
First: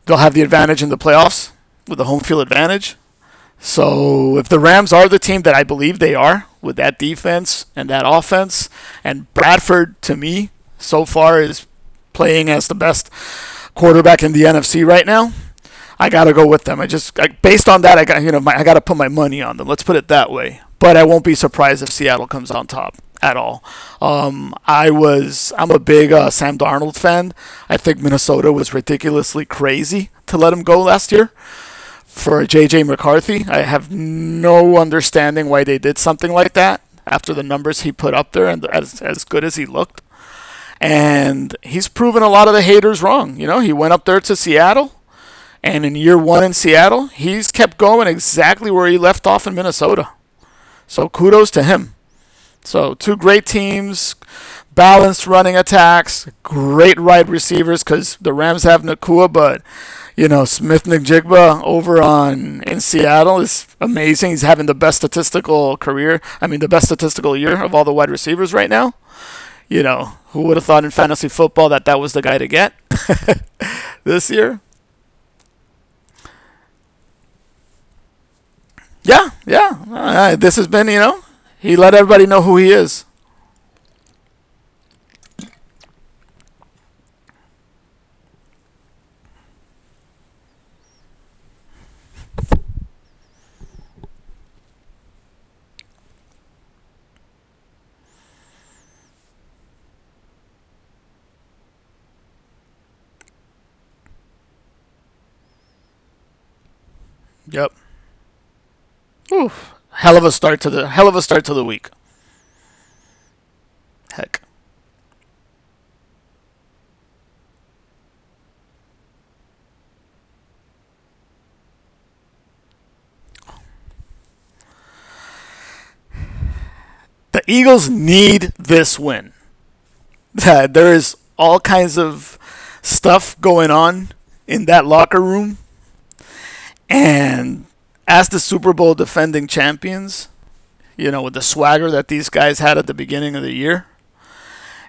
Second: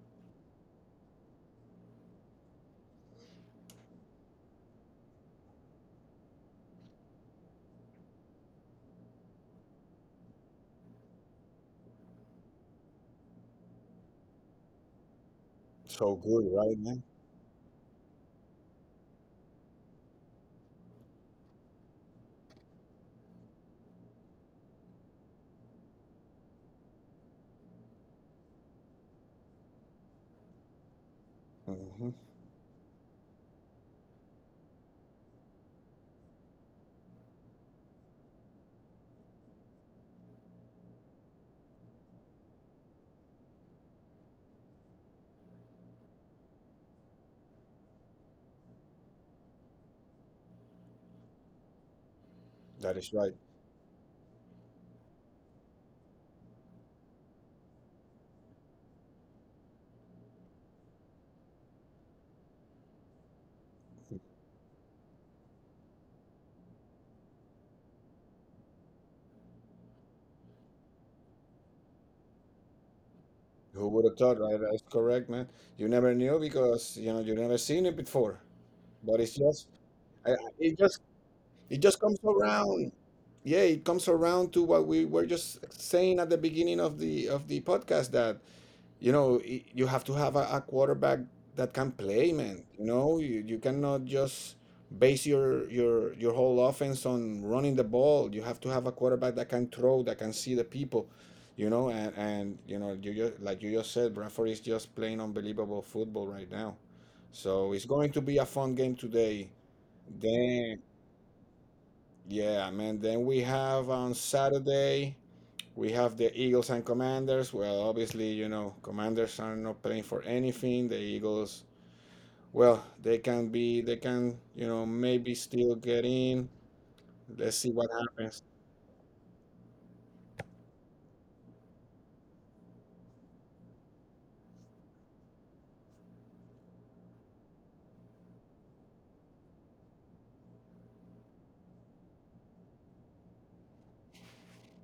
they'll have the advantage in the playoffs with the home field advantage. So if the Rams are the team that I believe they are with that defense and that offense, and Bradford to me so far is playing as the best quarterback in the NFC right now. I
So
gotta go
good,
with
right,
them.
man?
I, based on that, I gotta put my money on them. Let's put it that way. But I won't be surprised if Seattle comes on top at all. I'm a big Sam Darnold fan. I think Minnesota was ridiculously crazy to let him go last year
Hmm.
for JJ McCarthy. I have no understanding why they did something like that after the numbers he put up there and as good as he looked. And he's proven a lot of the haters wrong. You know, he went up there to Seattle and in year one in Seattle, he's kept going exactly where he left off in Minnesota. So kudos to him.
That
So
is
two
right.
great teams, balanced running attacks, great wide receivers because the Rams have Nakua, but you know Smith Njigba over on in Seattle is amazing. He's having the best statistical career. I mean, the best statistical year of all the wide receivers right now. You know, who would have thought in fantasy football that that was the guy to get
Who would have
this
thought, right?
year?
That's correct, man. You never knew because you know you never seen it before. But it's
Yeah,
just,
yeah. This has
it
been,
just— it
he let
just comes
everybody know who he
around.
is.
Yeah, it comes around to what we were just saying at the beginning of the, of the podcast, that you know, you have to have a quarterback that can play, man. You know, you cannot just base your whole offense on running the ball. You have to have a quarterback that can throw, that can see the people. You know, and you know you just, like you just said, Bradford is just playing unbelievable football right now.
Yep.
So it's going to be a fun game today.
Oof. Hell of a start to
Then
the week.
yeah, man. Then we have on
Heck,
Saturday, we have the Eagles and Commanders. Well, obviously, you know, Commanders are not playing for anything. The Eagles, well, they can be, they can, you know, maybe still get in.
the
Let's see
Eagles
what happens.
need this win. There is all kinds of stuff going on in that locker room, and as the Super Bowl defending champions, you know, with the swagger that these guys had at the beginning of the year,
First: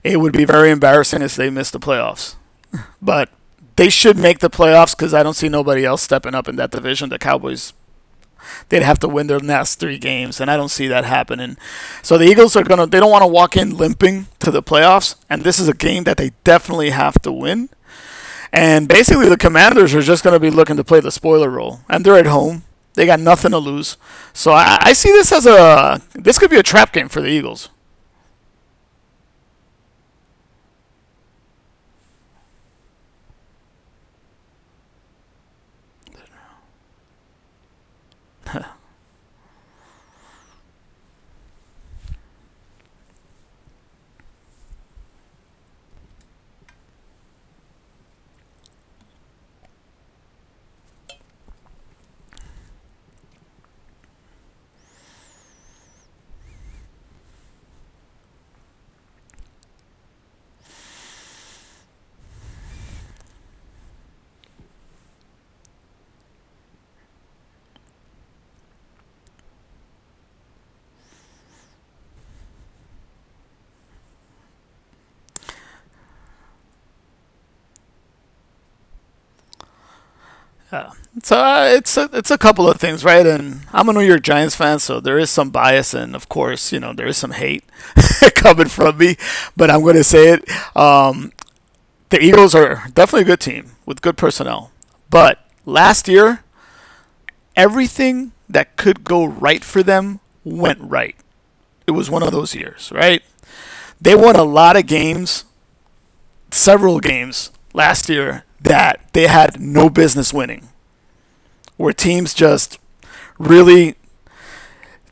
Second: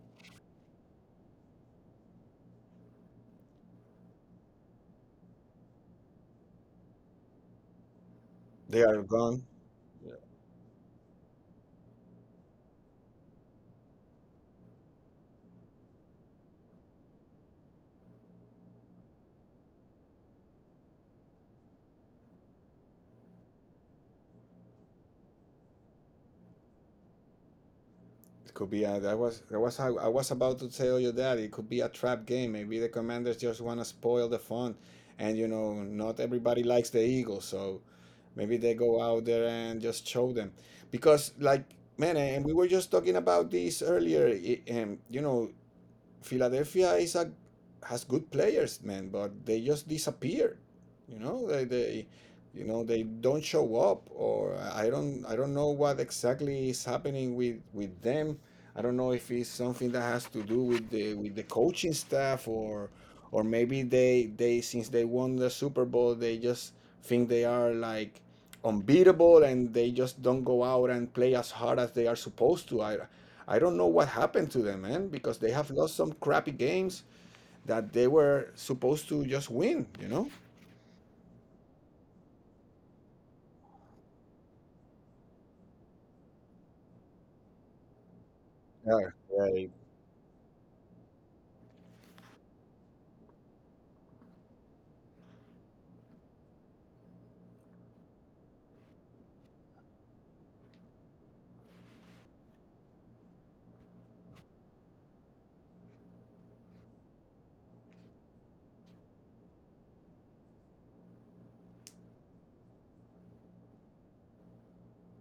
it would be very embarrassing if they missed the playoffs. But they should make the playoffs because I don't see nobody else stepping up in that division. The Cowboys,
They
they'd
are
have to win
gone.
their last three games, and I don't see that happening. So the Eagles are gonna, they don't want to walk in limping to the playoffs, and this is a game that they definitely have to win. And basically, the Commanders are just gonna be looking to play the spoiler role, and they're at home. They got nothing to lose, so I see this as a, this could be a trap game for the Eagles.
It could be a, I was about to tell you that it could be a trap game. Maybe the Commanders just want to spoil the fun, and you know not everybody likes the Eagles, so maybe they go out there and just show them. Because like man, and we were just talking about this earlier. You know Philadelphia is a has good players, man, but they just disappear. You know, they you know they don't show up, or I don't know what exactly is happening with them. I don't know if it's something that has to do with the coaching staff or maybe they since they won the Super Bowl they just think they are like unbeatable and they just don't go out and play as hard as they are supposed to. I don't know what happened to them, man, because they have lost some crappy games that they were supposed to just win, you know?
Uh, So it's a couple of things, right? And I'm a New York Giants fan, so there is some bias, and of course, you know, there is some hate coming from
Yeah,
me.
right.
But I'm going to say it: um, the Eagles are definitely a good team with good personnel. But last year, everything that could go right for them went right. It was one of those years, right? They won a lot of games, several games last year that they had no business winning, where teams just really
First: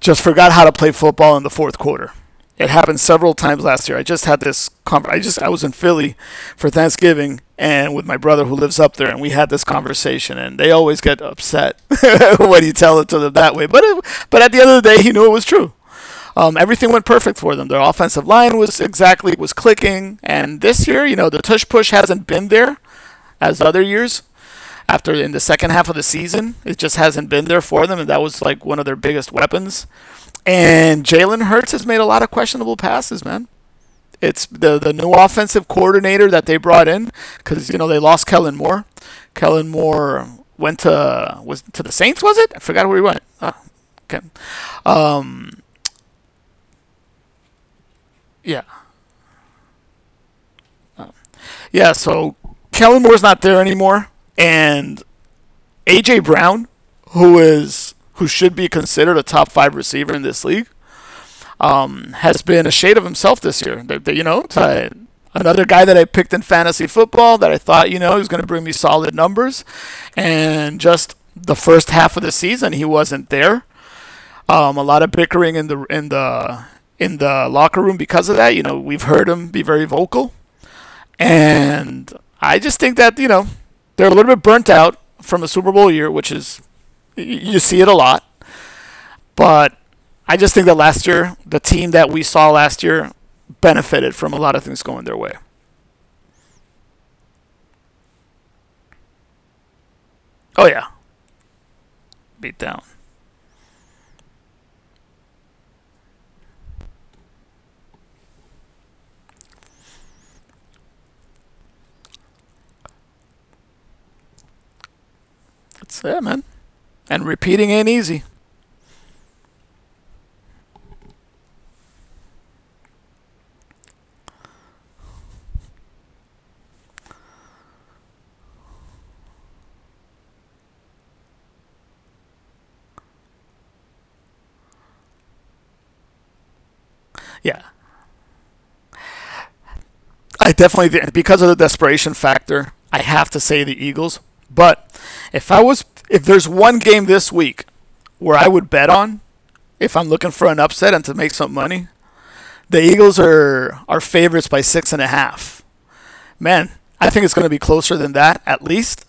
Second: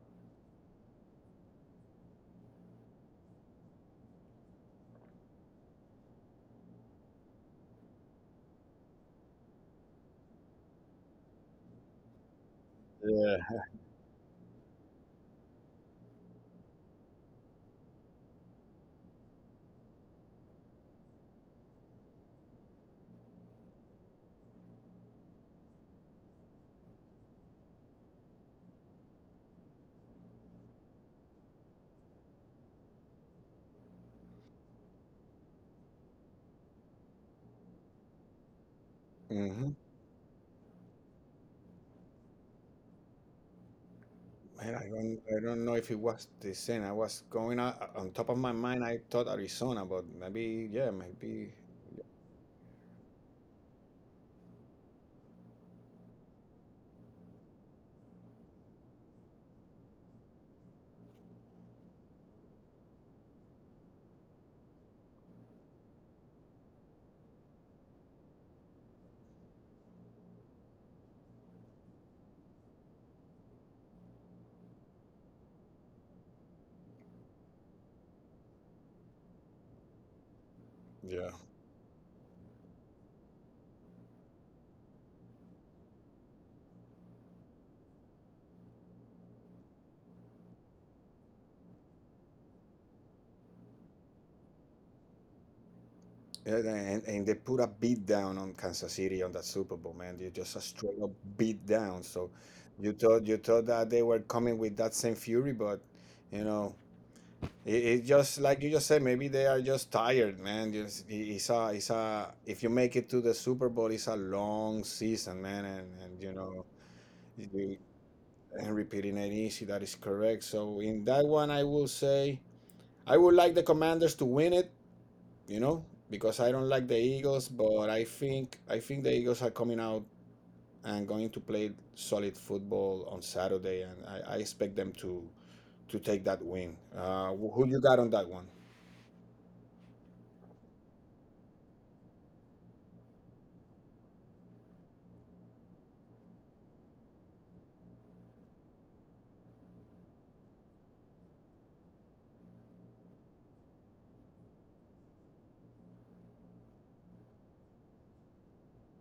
just forgot how to play football in the fourth quarter. It happened several times last year. I just had this conver- I just, I was in Philly for Thanksgiving and with my brother who lives up there, and we had this conversation. And they always get upset when you tell it to them that
Yeah.
way. But it, but at the end of the day, he knew it was true. Everything went perfect for them. Their offensive line was clicking. And this year, you know, the tush push hasn't been there as other years. After, in the second half of the season, it just hasn't been there for them, and that was like one of their biggest weapons. And Jalen Hurts has made a lot of questionable passes, man. It's the new offensive coordinator that they brought in because you know they lost Kellen Moore. Kellen
hmm
Moore went to was to the Saints, was it? I forgot where he went. Oh, okay.
Man, I don't, I
Um.
don't know if it was the same. I was going on top of my
Yeah.
mind. I thought Arizona, but maybe, yeah, maybe,
Yeah. So Kellen Moore's not there anymore, and AJ Brown, who should be considered a top five receiver in this league, has been a shade of himself this year. You know, another guy that I picked in fantasy football that I thought, you know, he was going to bring me solid numbers. And just the first half of the season, he wasn't there. A lot of bickering in the locker room because of that. You know, we've heard him be very vocal,
yeah.
and I just think that you know they're a little bit burnt out from a Super Bowl year, which, is you see it a lot. But I just think that last year, the team that we saw last year benefited from a lot of things going their way.
Yeah, and they put a beat down on Kansas City on that Super Bowl, man. They
Oh
just a
yeah,
straight up beat down. So
beat down.
you thought that they were coming with that same fury, but you know, it just like you just said, maybe they are just tired, man. Just it's a if you make it to the Super Bowl, it's a long season, man, and,
That's
and
it,
you
man.
know
And repeating
you,
ain't easy.
and repeating it easy. That is correct. So in that one, I will say I would like the Commanders to win it, you know, because I don't like the Eagles, but I think the Eagles are coming out and going to play solid football on Saturday, and I expect them to take that win.
Yeah,
Who you got on that one?
I definitely did because of the desperation factor. I have to say the Eagles. But if I was, if there's one game this week where I would bet on, if I'm looking for an upset and to make some money, the Eagles are favorites by six and a half. Man, I think it's going to be closer than that at least.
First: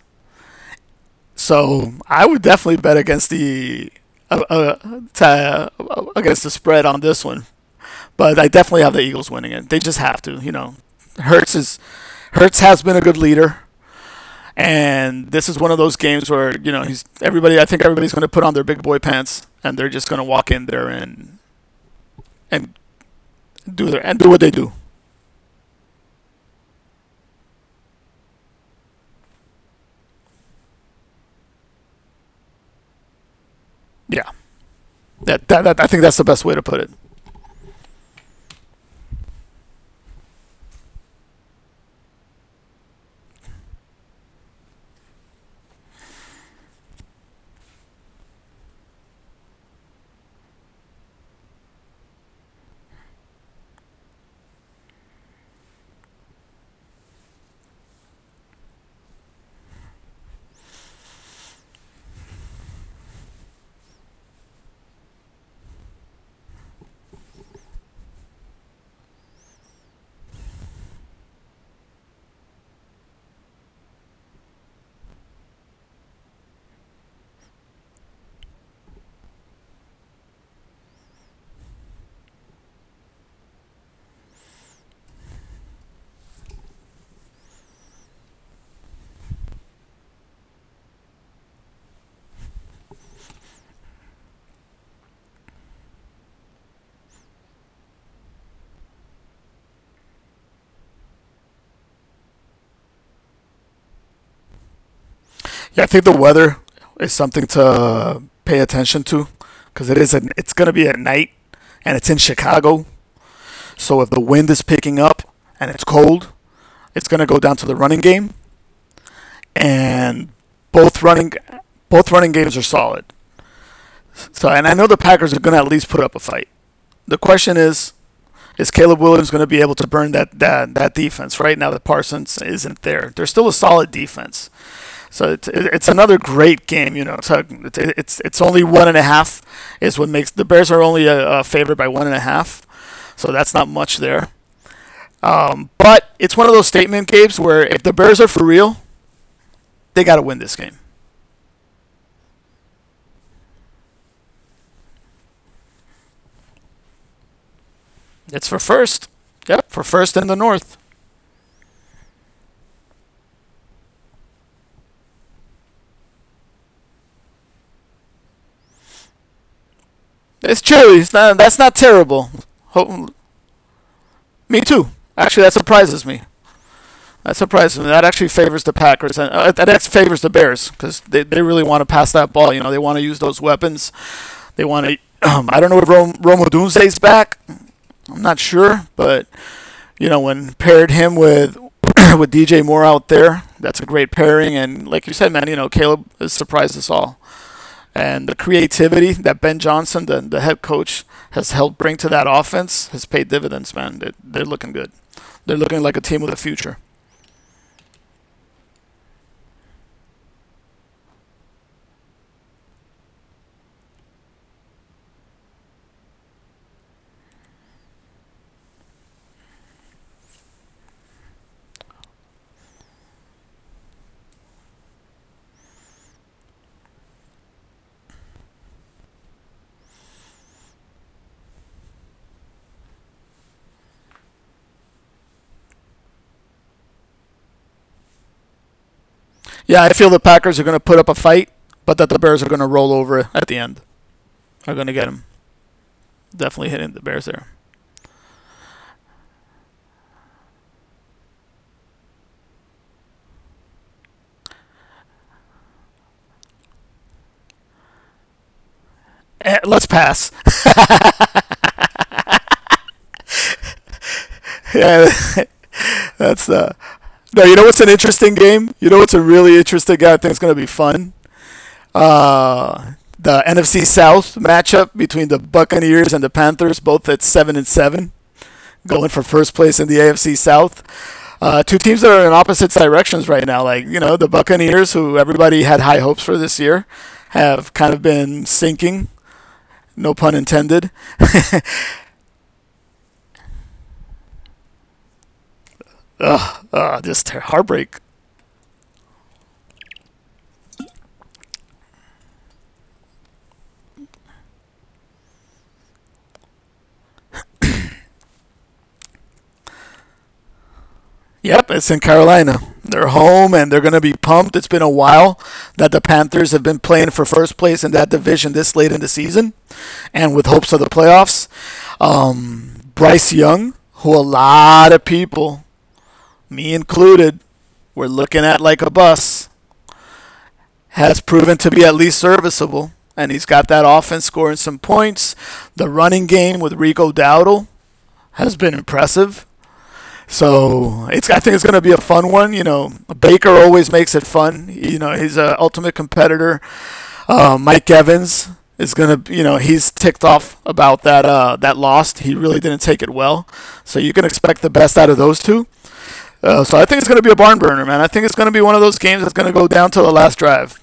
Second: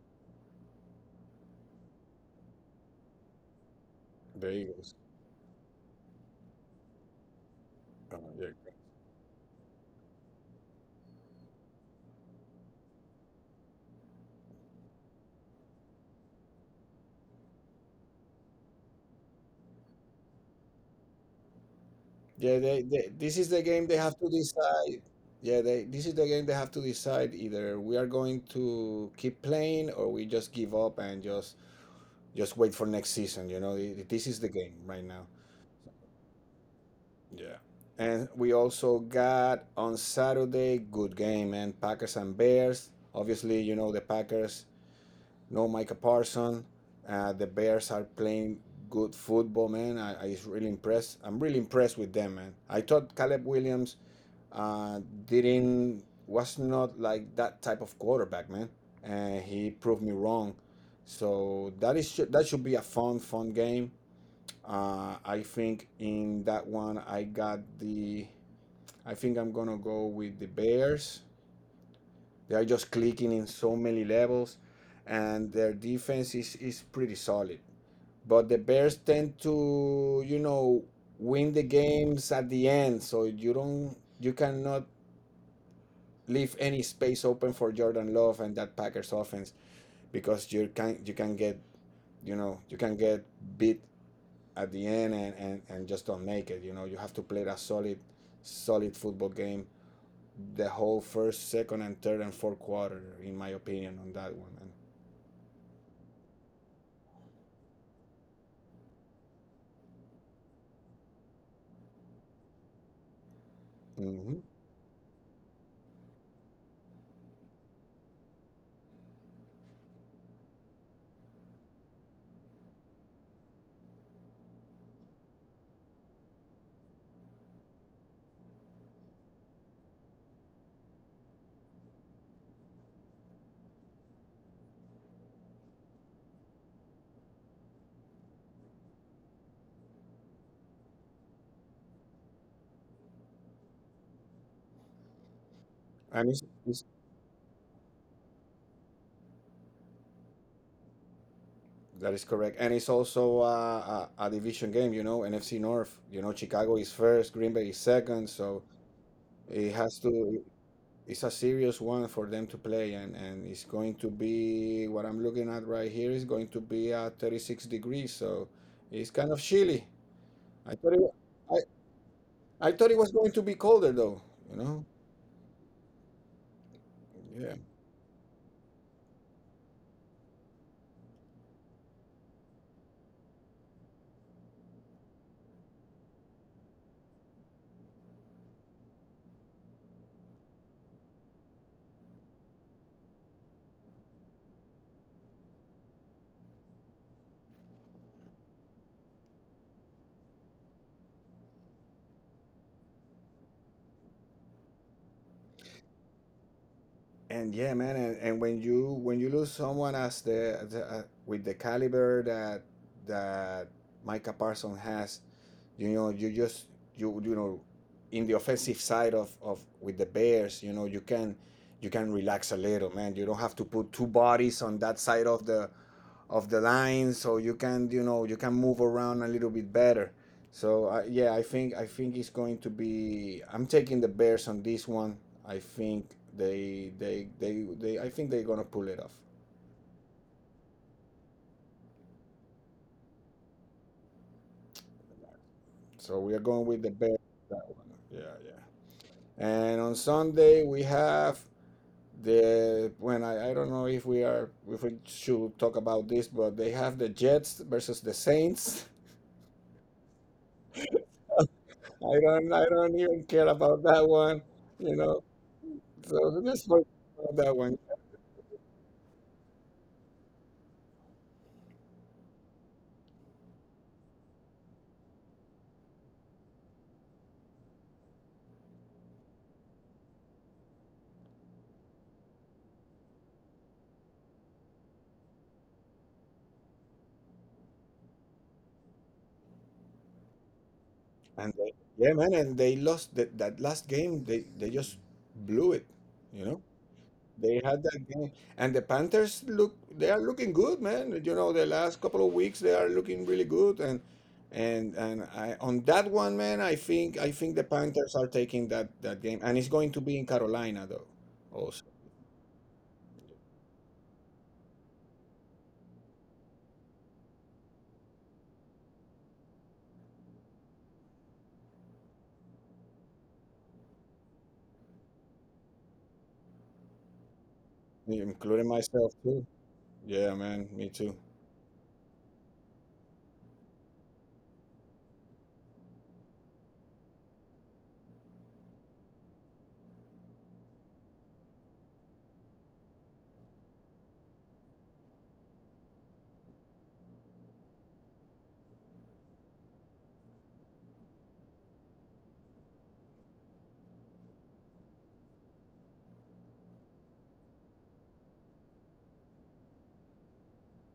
So I would definitely bet against the uh,
The Eagles.
uh, t- uh, against the spread on this one, but
Yeah.
I definitely have the Eagles winning it. They just have to, you know. Hurts is Hurts has been a good leader, and this is one of those games where you know he's everybody. I think everybody's going to put on their big boy pants, and they're just going to walk in there
Yeah,
and
this is the game
do
they
their
have
and
to
do what they do.
decide. Yeah, this is the game they have to decide either we are going to keep playing or we just give up and just wait for next season. You know, this
Yeah,
is the game right now.
that, I think that's the best way to put it.
Yeah. And we also got on Saturday, good game, man. Packers and Bears. Obviously, you know the Packers, no Micah Parson. The Bears are playing good football, man. I is really impressed. I'm really impressed with them, man. I thought Caleb Williams uh, didn't was not like that type of quarterback, man. And he proved me wrong. So that is that should be a fun, fun game. I think in that one I got the. I think I'm gonna go with the Bears. They are just clicking in so many levels, and their defense is pretty solid. But the Bears tend to, you know, win the games at the end, so you don't, you cannot leave any space open for Jordan Love and that Packers offense because you can get you know you can get beat at the end and, and just don't make it. You know you have to play a solid solid football game the whole first, second, and third and fourth quarter in my opinion on that one. And,
Yeah, I think the weather is something to pay attention to because it's going to be at night and it's in Chicago. So if
mhm,
the wind is picking up and it's cold, it's going to go down to the running game and both running both running games are solid. So, and I know the Packers are going to at least put up a fight. The question is Caleb Williams going to be able to burn that defense right now that Parsons isn't there? They're still a solid defense. So it's another great game, you know. So it's only one and a half is what makes the Bears are only a favorite by one and a half. So that's not much there. But
and it's,
it's one of those
it's-
statement games where if the Bears are for real, they got to win this game.
that is correct. And it's also a division game. You know NFC North. You know Chicago is first, Green Bay is second,
It's
so.
for first.
It
Yep, for
has
first in
to.
the North.
It's a serious one for them to play and it's going to be what I'm looking at right here is going to be at 36 degrees, so it's kind of chilly.
It's
i thought it,
cheery. It's not,
I,
that's not terrible.
I thought it was
Ho-
going to be colder though, you
Me
know.
too. Actually, that surprises me. That
Yeah.
surprises me. That actually favors the Packers and that favors the Bears because they really want to pass that ball. You know, they want to use those weapons. They want to. I don't know if Romo Dunze's back. I'm not sure, but you know when paired him with with DJ Moore out there, that's a great pairing. And like you said, man, you know Caleb has surprised us all. And the creativity that Ben Johnson, the head coach, has helped bring to that offense has paid dividends, man. They're looking good. They're looking like a team with a future.
And yeah man, and when you lose someone as the with the caliber that that Micah Parsons has, you know you just you know in the offensive side of with the Bears, you know you can relax a little, man. You don't have to put two bodies on that side of the line, so you can you know you can move around a little bit better. So I, yeah, I think it's going to be I'm taking the Bears on this one. I think they I think they're going to pull it off.
Yeah, I feel the Packers are going to put up a fight, but that the Bears are going to roll over at the end. Are going to get them.
So we are going
Definitely
with
hitting
the
the
Bears
Bears there.
on that one. Yeah, yeah. And on Sunday we have the when I don't know if we are if we should talk about this but they have the Jets versus the Saints.
Eh, let's pass.
I don't even care about that one, you
Yeah,
know. So
That's
just for
no.
that
You know
one.
what's an interesting game? You know what's a really interesting game? I think it's gonna be fun. Uh, the NFC South matchup between the Buccaneers and the Panthers, both at seven and seven, going for first place in the AFC South. Two teams that are in opposite directions right now. Like you know, the Buccaneers, who everybody had high hopes for this year, have kind of been sinking. No pun intended.
And they, yeah, man, and they lost that that last game. They just blew it. You know,
Ugh, ugh, just
they had
heartbreak.
that game, and the Panthers look they are looking good, man. You know, the last couple of weeks they are looking really good, and I on that one, man, I think the Panthers are taking that that game, and it's going to be in Carolina though,
Yep,
also
it's in Carolina. They're home and they're going to be pumped. It's been a while that the Panthers have been playing for first place in that division this late in the season and with hopes of the playoffs. Bryce Young, who a lot of people, me included, were looking
including
at like a
myself too.
bus,
Yeah, man, me too.
has proven to be at least serviceable. And he's got that offense scoring some points. The running game with Rico Dowdle has been impressive. So it's, I think it's going to be a fun one. You know, Baker always makes it fun. You know, he's an ultimate competitor. Mike Evans is going to, you know he's ticked off about that that loss. He really didn't take it well. So you can expect the best out of those two. So I think it's going to be a barn burner, man. I think it's going to be one of those games that's going to go down to the last drive.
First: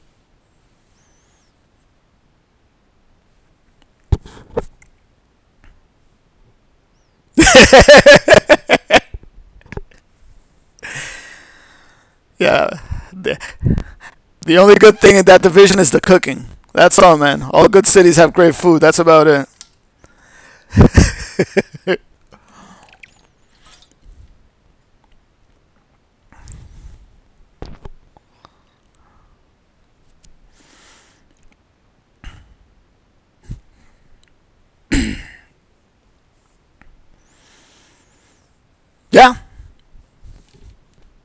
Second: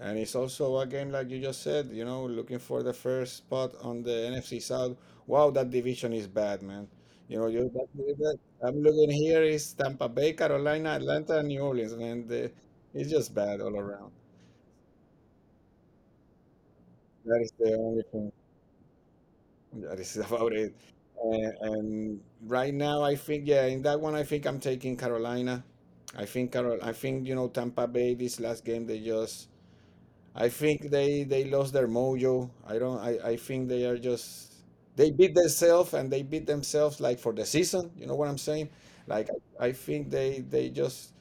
And it's also a game like you just said, you know, looking for the first spot on the NFC South. Wow, that division is bad, man. You know, that- I'm looking here is Tampa Bay, Carolina, Atlanta, and New Orleans, man.
Yeah.
It's
The,
just bad all around.
the only good thing in that division is the cooking. That's all, man.
That is
All
the
good
only
cities have
thing
great food. That's about it.
that is about it. And right now, I think, yeah, in that one, I think I'm taking Carolina. I think you know Tampa Bay. This last game, they just I think they lost their mojo. I don't. I think they are just they beat themselves and they beat themselves like for the season. You know what I'm saying? Like
Yeah.
I think they just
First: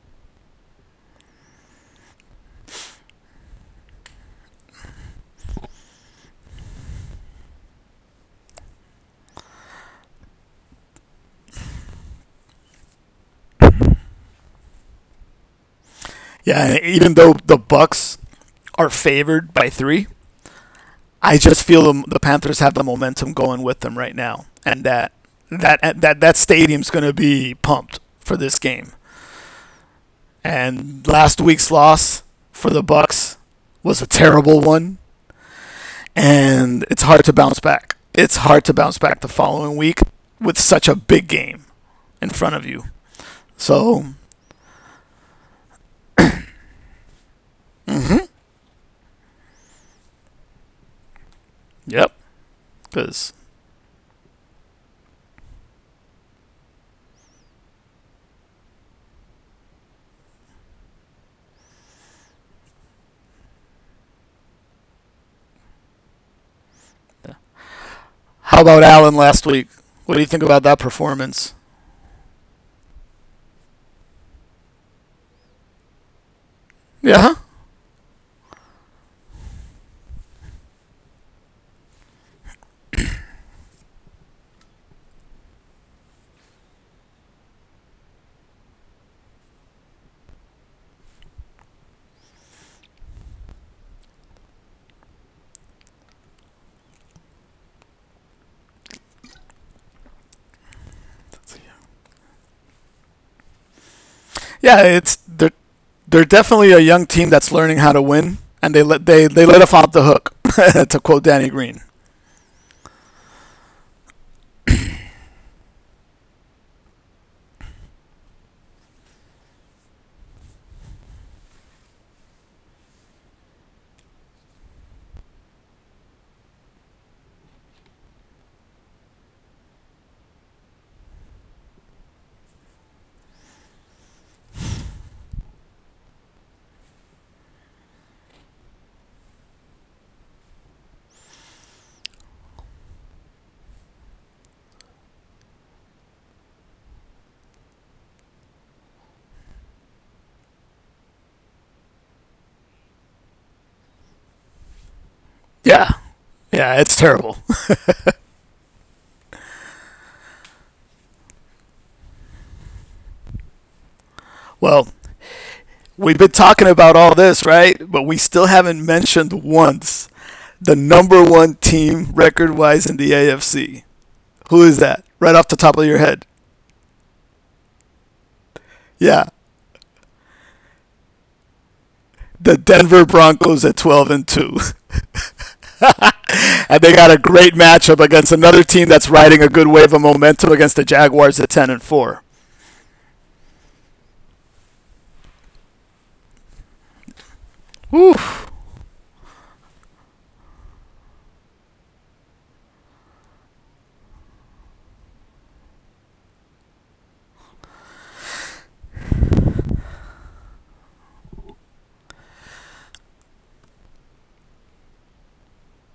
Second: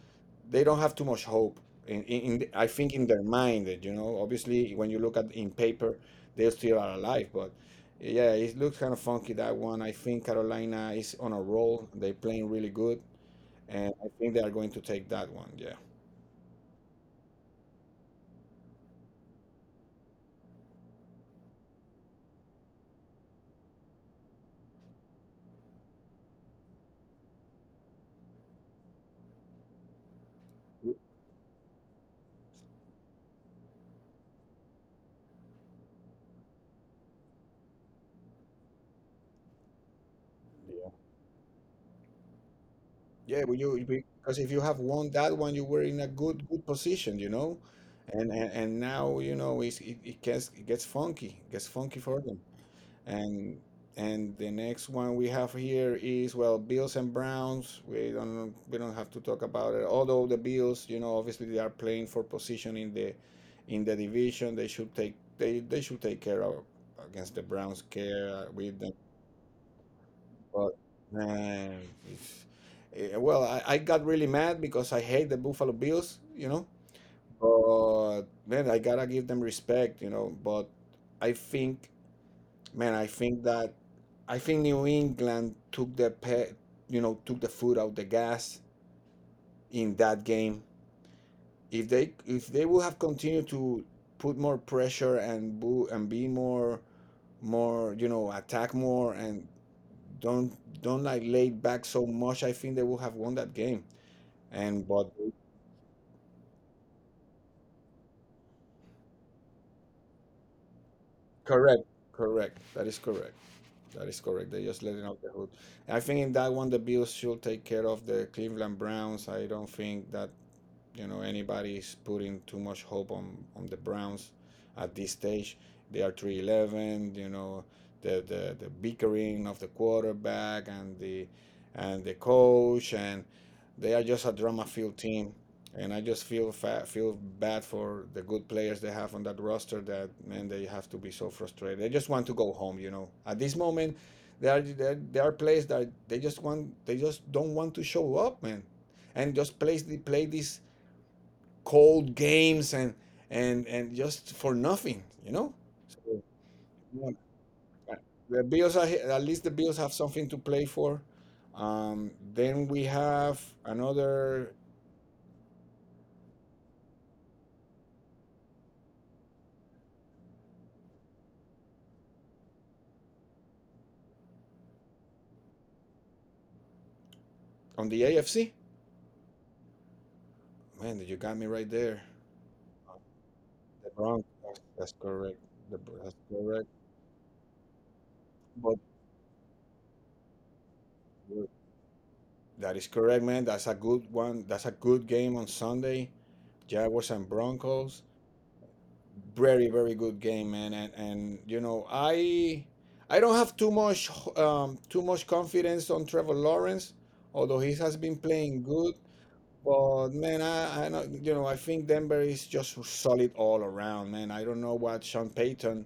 they don't have too much hope. In I think in their mind, that, you know, obviously when you look at in paper, they still are alive. But yeah, it looks kind of funky that one. I think Carolina is on a roll. They're playing really good, and I think they are going to take that one. Yeah.
Yeah, even though the Bucks are favored by three. I just feel the Panthers have the momentum going with them right now, and that that stadium's going to be pumped for this game. And last week's loss for the Bucks was a terrible one, and it's hard to bounce back. It's hard to bounce back the following week with such a big game in front of you.
Yeah, but you
So,
because if you have won that one, you were in a good good position, you know, and and now you know it's, it gets funky, it gets funky
yep.
for them.
Because
And and the next one we have here is well, Bills and Browns. We don't have to talk about it. Although the Bills, you know, obviously they are playing for position in the division. They should take care of against the Browns. Care
how
with
about Allen last week? What do you think about that
but
performance?
man, if, eh, well, I got really mad because I hate the Buffalo Bills, you know.
Yeah, huh?
But man, I gotta give them respect, you know. But I think, I think that I think New England took you know took the foot out the gas in that game. If they would have continued to put more pressure and boo and be more more you know attack more and don't don't like lay back so much, I think they will have won that game.
Yeah.
And
It's
but
They're definitely a young team that's learning how to win, and they let us off the hook, to quote Danny Green.
correct, correct. That is correct. That is correct. They just letting out the hood. I think in that one the Bills should take care of the Cleveland Browns. I don't think that you know anybody's putting too much hope on the Browns at this stage. They are 3-11. You know the bickering of the quarterback and the coach and they are just a drama filled team. And I just feel feel bad for the good players they have on that roster. That man, they have to be so frustrated. They just want to go home, you know. At this moment, there are players that they just don't want to show up, man, and just play the play this cold games and just for nothing, you know.
Yeah,
So
yeah, it's
yeah,
terrible.
uh, the Bills are, at least the Bills have something to play for. Then we have another
Well, we've been talking about all this, right? But we still haven't mentioned once the number one team record-wise in the AFC. Who is that? Right off the top of your head?
on the AFC.
Yeah,
Man, you got me right there.
the Denver Broncos at
The
12 and
Broncos.
two.
Correct. That's correct.
And they got a great matchup against another
But
team that's riding a good wave of momentum against the Jaguars at
uh,
10-4.
that is correct, man. That's a good one. That's a good game on Sunday. Jaguars and Broncos. Very very good game, man, and I don't have too much confidence on Trevor Lawrence, although he has been playing good. But man, I know, I think Denver is just solid all around, man. I don't know what Sean Payton,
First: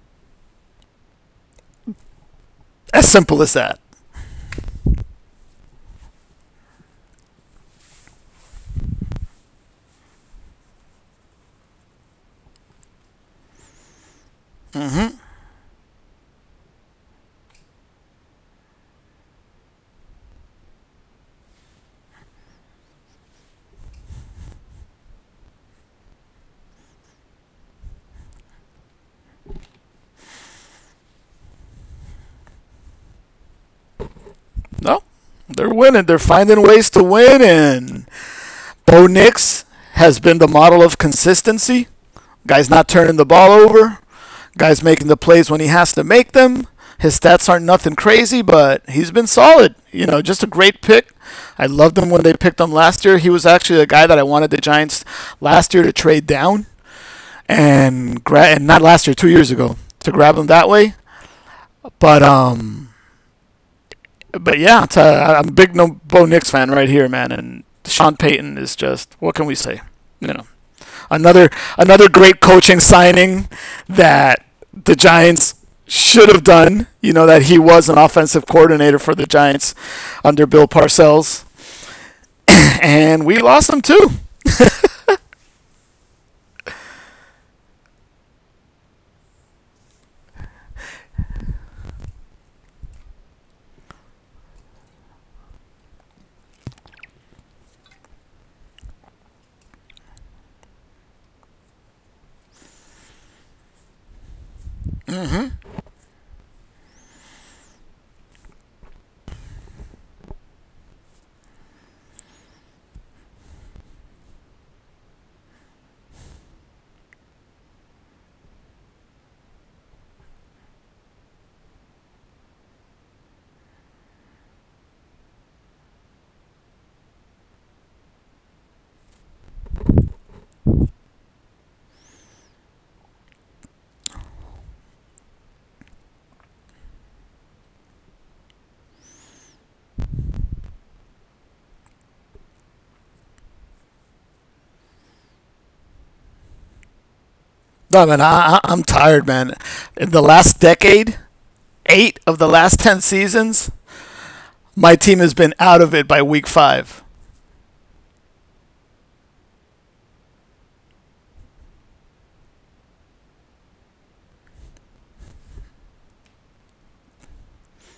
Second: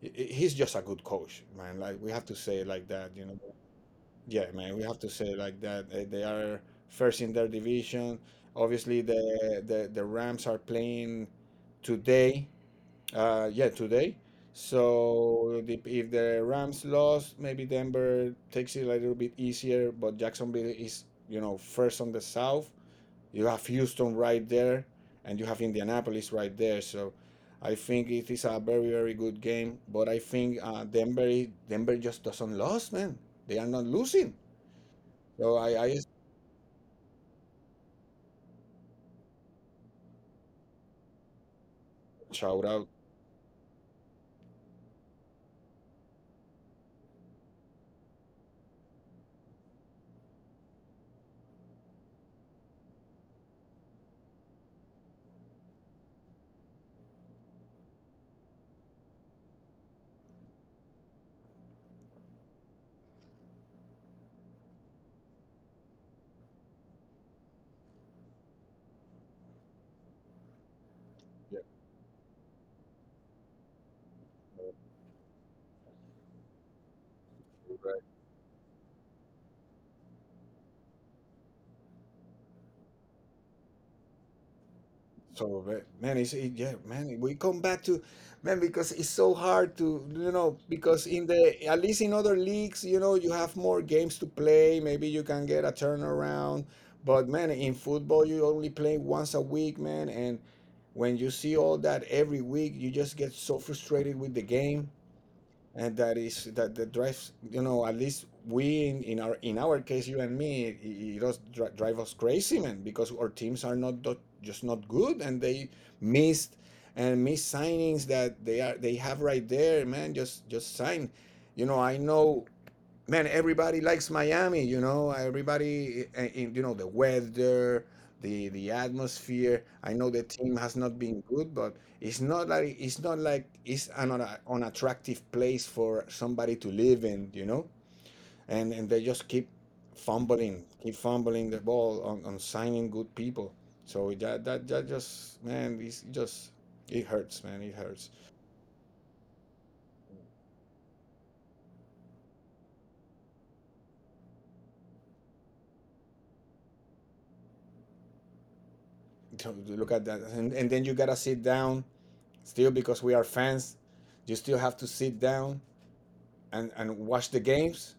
he's just a good coach, man. Like we have to say it like
As
that.
simple as that.
Yeah man, we have to say it like that. They are first in their division. Obviously the Rams are playing today. Yeah, today.
Mm-hmm.
So, the, if the Rams lost, maybe Denver takes it a little bit easier. But Jacksonville is, you know, first on the South. You have Houston right there, and you have Indianapolis right there. So I think it is a very, very good game. But I think Denver, Denver just doesn't lose, man. They are not losing.
No,
So
they're
I,
winning.
I
They're finding ways to win. And Bo Nix has been the model of consistency. Guy's
shout
not
out.
turning the ball over. Guy's making the plays when he has to make them. His stats aren't nothing crazy, but he's been solid. You know, just a great pick. I loved him when they picked him last year. He was actually a guy that I wanted the Giants last year to trade down and not last year, 2 years ago, to grab him that way. But um, but yeah, it's, I'm a big Bo Nix fan right here, man. And Sean Payton is just what can we say? You know, another
Yeah.
another great coaching signing that the Giants should have done. You know that he was an offensive coordinator for the Giants under Bill Parcells, and we lost him too.
So but, man, yeah, man. We come back to man because it's so hard to, you know, because in the, at least in other leagues, you know, you have more games to play. Maybe you can get a turnaround, but man, in football you only play once a week, man. And when you see all that every week, you just get so frustrated with the game,
Mm-hmm.
and that is that drives, you know, at least we in our case, you and me, it does drive us crazy, man, because our teams are not just not good, and they missed and missed signings that they have right there, man. Just sign, you know, I know, man, everybody likes Miami, you know, everybody, in, you know, the weather, the atmosphere. I know the team has not been good, but it's not like it's an unattractive place for somebody to live in, you know, and they just keep fumbling the ball on signing good people. So that just man, it's just it hurts, man, it
No
hurts.
man, I'm tired, man. In the last decade, eight of the last 10 seasons, my team has been out of it by week five.
To Look at that, and then you gotta sit down. Still, because we are fans, you still have to sit down and watch the games.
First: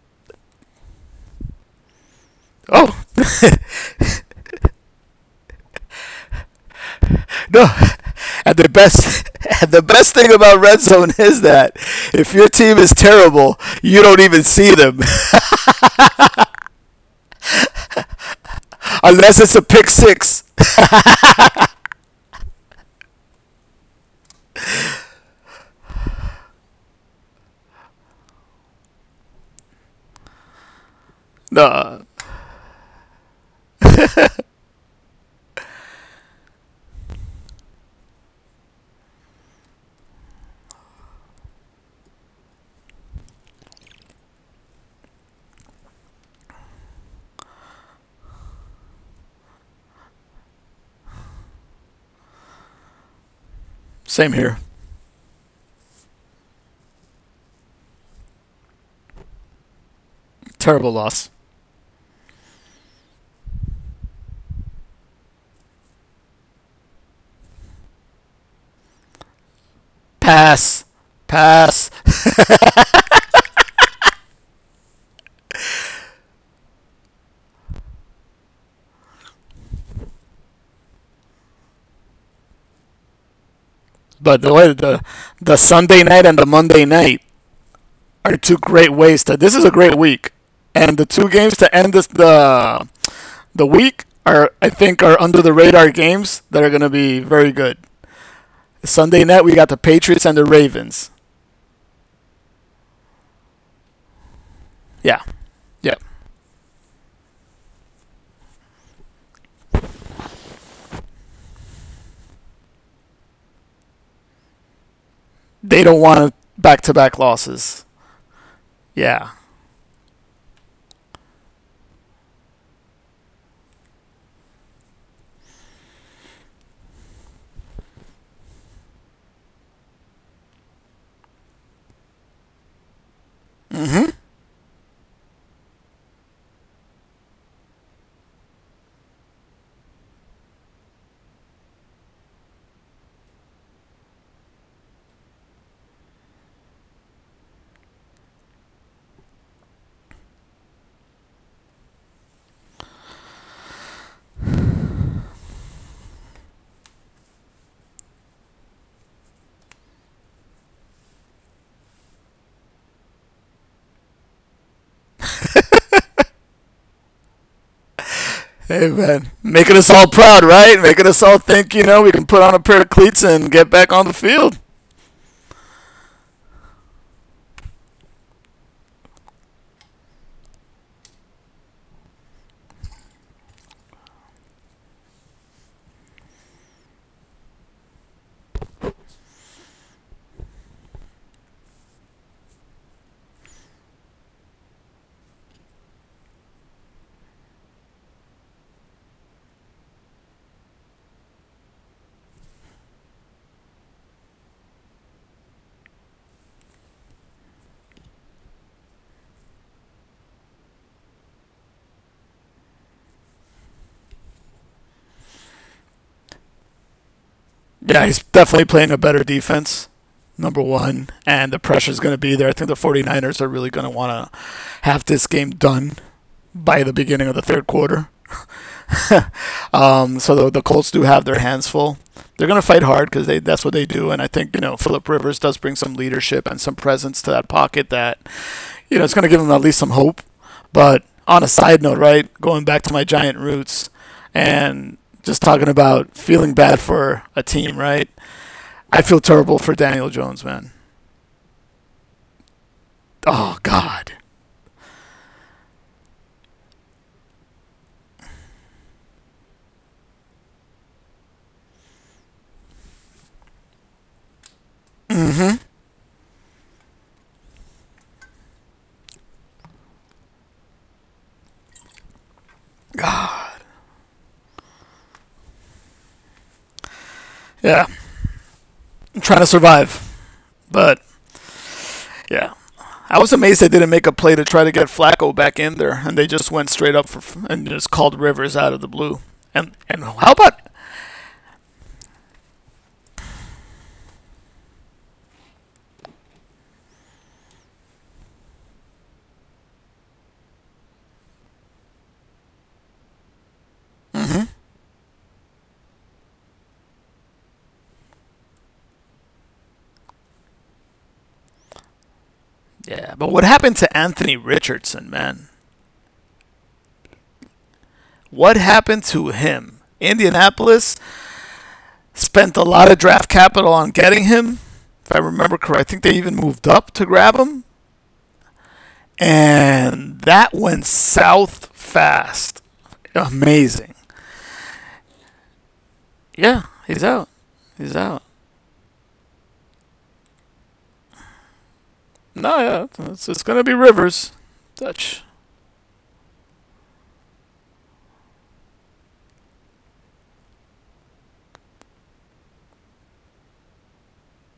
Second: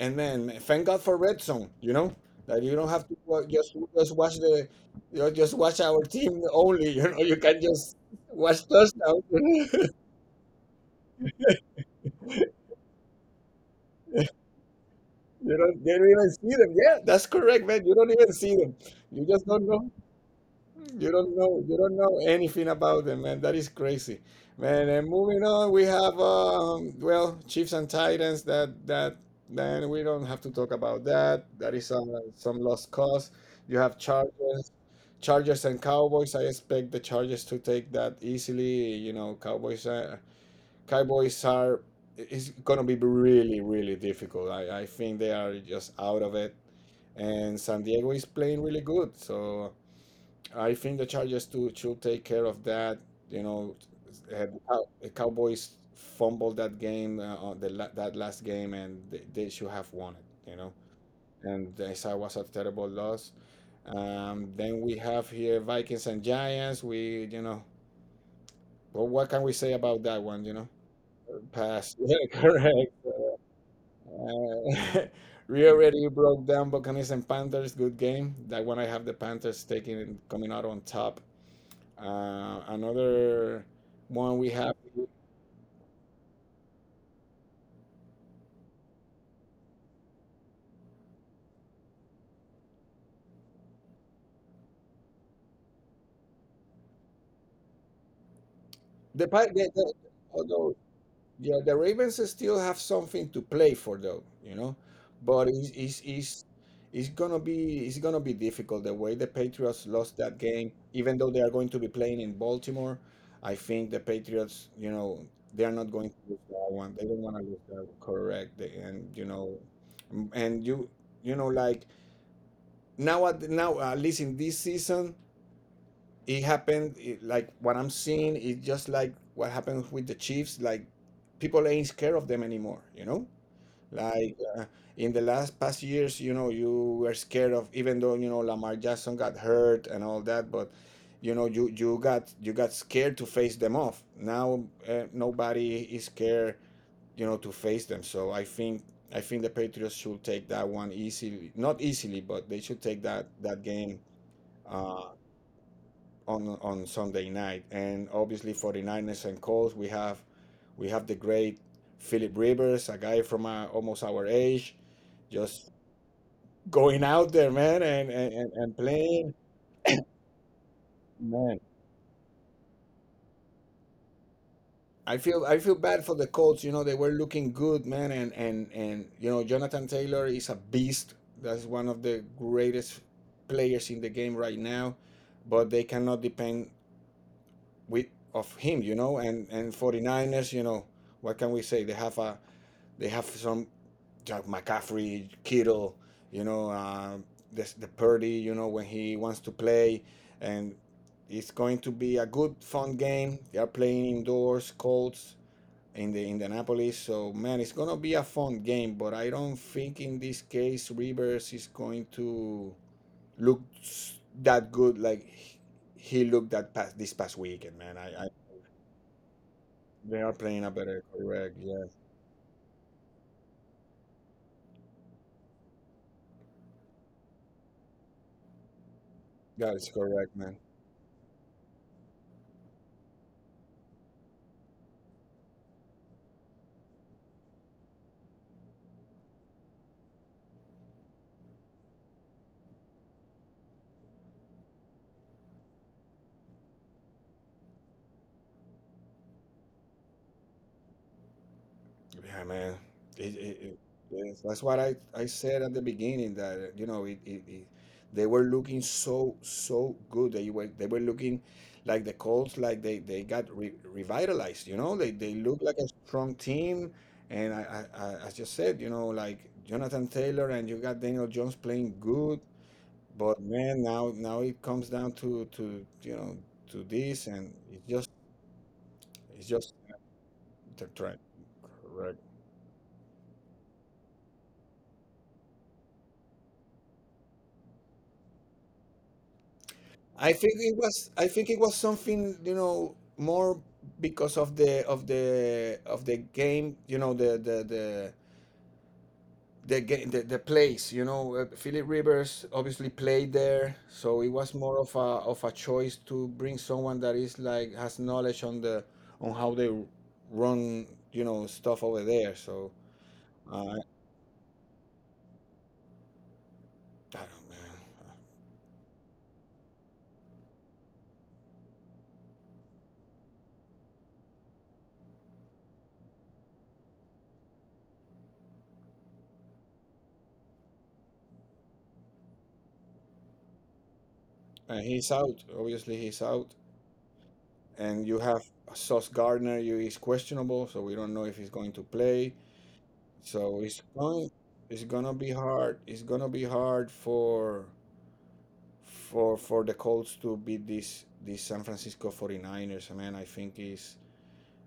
And man, thank God for Red Zone, you know, that you don't
Oh
have to just watch the, you know, just watch our team only. You know, you can
no.
just
And
watch
the
touchdowns.
best and the best thing about red zone is that if your team is terrible, you don't even see them
You don't even see them. Yeah, that's correct, man. You don't even see them. You
unless
just
it's a
don't
pick
know.
six.
You don't know, you don't know anything about them, man. That is crazy, man. And moving on, we have well, Chiefs and Titans. That that Then we don't have to talk about that. That is
Nah,
some lost cause. You have Chargers, Chargers and Cowboys. I expect the Chargers to take that easily. You know, Cowboys, Cowboys are, it's gonna be really, really difficult. I think they are just out of it, and San Diego is playing really good. So, I think the Chargers too should take care of that. You know,
same here.
The Cowboys fumbled that game, on the that last game, and they should have won it. You know,
Terrible loss.
and this was a terrible loss. Then we have here Vikings and Giants. We, you know, well, what can we say about that one? You know,
Pass, pass.
pass. Yeah, correct. Uh, we already broke down Buccaneers and Panthers. Good game. That one I have the Panthers taking, coming out on top. Another
But
one
the
we
way
have
the Sunday night and the Monday night are two great ways to. This is a great week, and the two games to end this the week are, I think, are under the radar games that are going to be very good. Sunday night we got the
The,
Patriots and the
although
Ravens.
yeah, the Ravens still have something to play for though, you know,
Yeah,
but
yeah.
it's gonna be, it's gonna be difficult the way the Patriots lost that game, even though they are going to be playing in Baltimore. I think the Patriots, you know, they are
They
not
don't
going to
want
lose that
back to
one. They
back
don't want to lose that
losses.
one. Correct. They- and you
Yeah.
know, and you know, like now at, now at least in this season, it happened, it, like what I'm seeing is just like what happened with the Chiefs, like people ain't scared of them anymore, you know, like in the last past years, you know, you were scared, of even though, you know, Lamar Jackson got hurt and all that, but you know, you got, you got scared to face them off. Now nobody is scared, you know, to face them. So I think, I think the Patriots should take that one easily, not easily, but they should take that game uh, on Sunday night. And obviously 49ers and Colts, we have the great Philip Rivers, a guy from our almost our age, just going out there, man, and, and
Hey, man.
playing.
Making us all proud, right? Making us all
Man,
think, we can put on a pair of cleats and get back on the field.
I feel bad for the Colts. You know, they were looking good, man, and and you know, Jonathan Taylor is a beast. That's one of the greatest players in the game right now, but they cannot depend with of him, you know, and 49ers, you know, what can we say? They have a, they have some, like McCaffrey, Kittle, you know, the Purdy, you know, when he wants to play. And it's going to be a good, fun game. They are playing indoors, Colts in the Indianapolis. So, man, it's going to be a fun game. But I don't think in this case Rivers is going to look that good like he looked that past, this past weekend, man.
Yeah,
I,
he's
I
definitely playing a better defense,
they are playing
number
a better,
one.
correct?
And the
Yeah,
pressure's going to be there. I think the 49ers are really going to want to have this game done by the beginning of the third quarter.
that is
um,
correct,
so the,
man.
the Colts do have their hands full. They're going to fight hard because they that's what they do. And I think, Phillip Rivers does bring some leadership and some presence to that pocket that it's going to give them at least some hope. But on a side note, right, going back to my giant roots and just talking about feeling bad for a team, right? I feel terrible for Daniel Jones, man.
Yeah, man. It, it,
Oh,
it,
God.
yes. That's what I said at the beginning, that you know, it, they were looking so so good. They were, they were looking like the Colts, like they got re revitalized. You know, they look like a strong team. And I just said, you know, like Jonathan Taylor, and you got Daniel Jones playing good. But man, now, now it comes down to, you know, to this, and it's
Yeah,
just,
I'm trying
it's
to
just
survive.
the
But
trend.
yeah, I was amazed they didn't make a play to try to get Flacco back in there, and they just went straight up for, and just called Rivers out of the blue. And how
I think
about,
it was, I think it was something, you know, more because of the of the of the game, you know, the game, the place, you know, Philip Rivers obviously played there, so it was more of a, of a choice to bring someone that is like has knowledge on the, on how they run, you know, stuff over there. So
yeah? But what
I
happened to Anthony Richardson, man?
don't know,
What happened to him? Indianapolis spent a lot of draft capital on getting him. If I remember correct, I think they even moved up to grab him, and that went south fast. Amazing.
man. And he's out. Obviously, he's out.
Yeah, he's out. He's
And you
out.
have Sauce Gardner, you is questionable, so we don't know if he's going to play.
No, yeah, it's,
So
gonna be Rivers.
it's gonna
Dutch,
be hard. It's gonna be hard for for the Colts to beat this San Francisco 49ers. Man,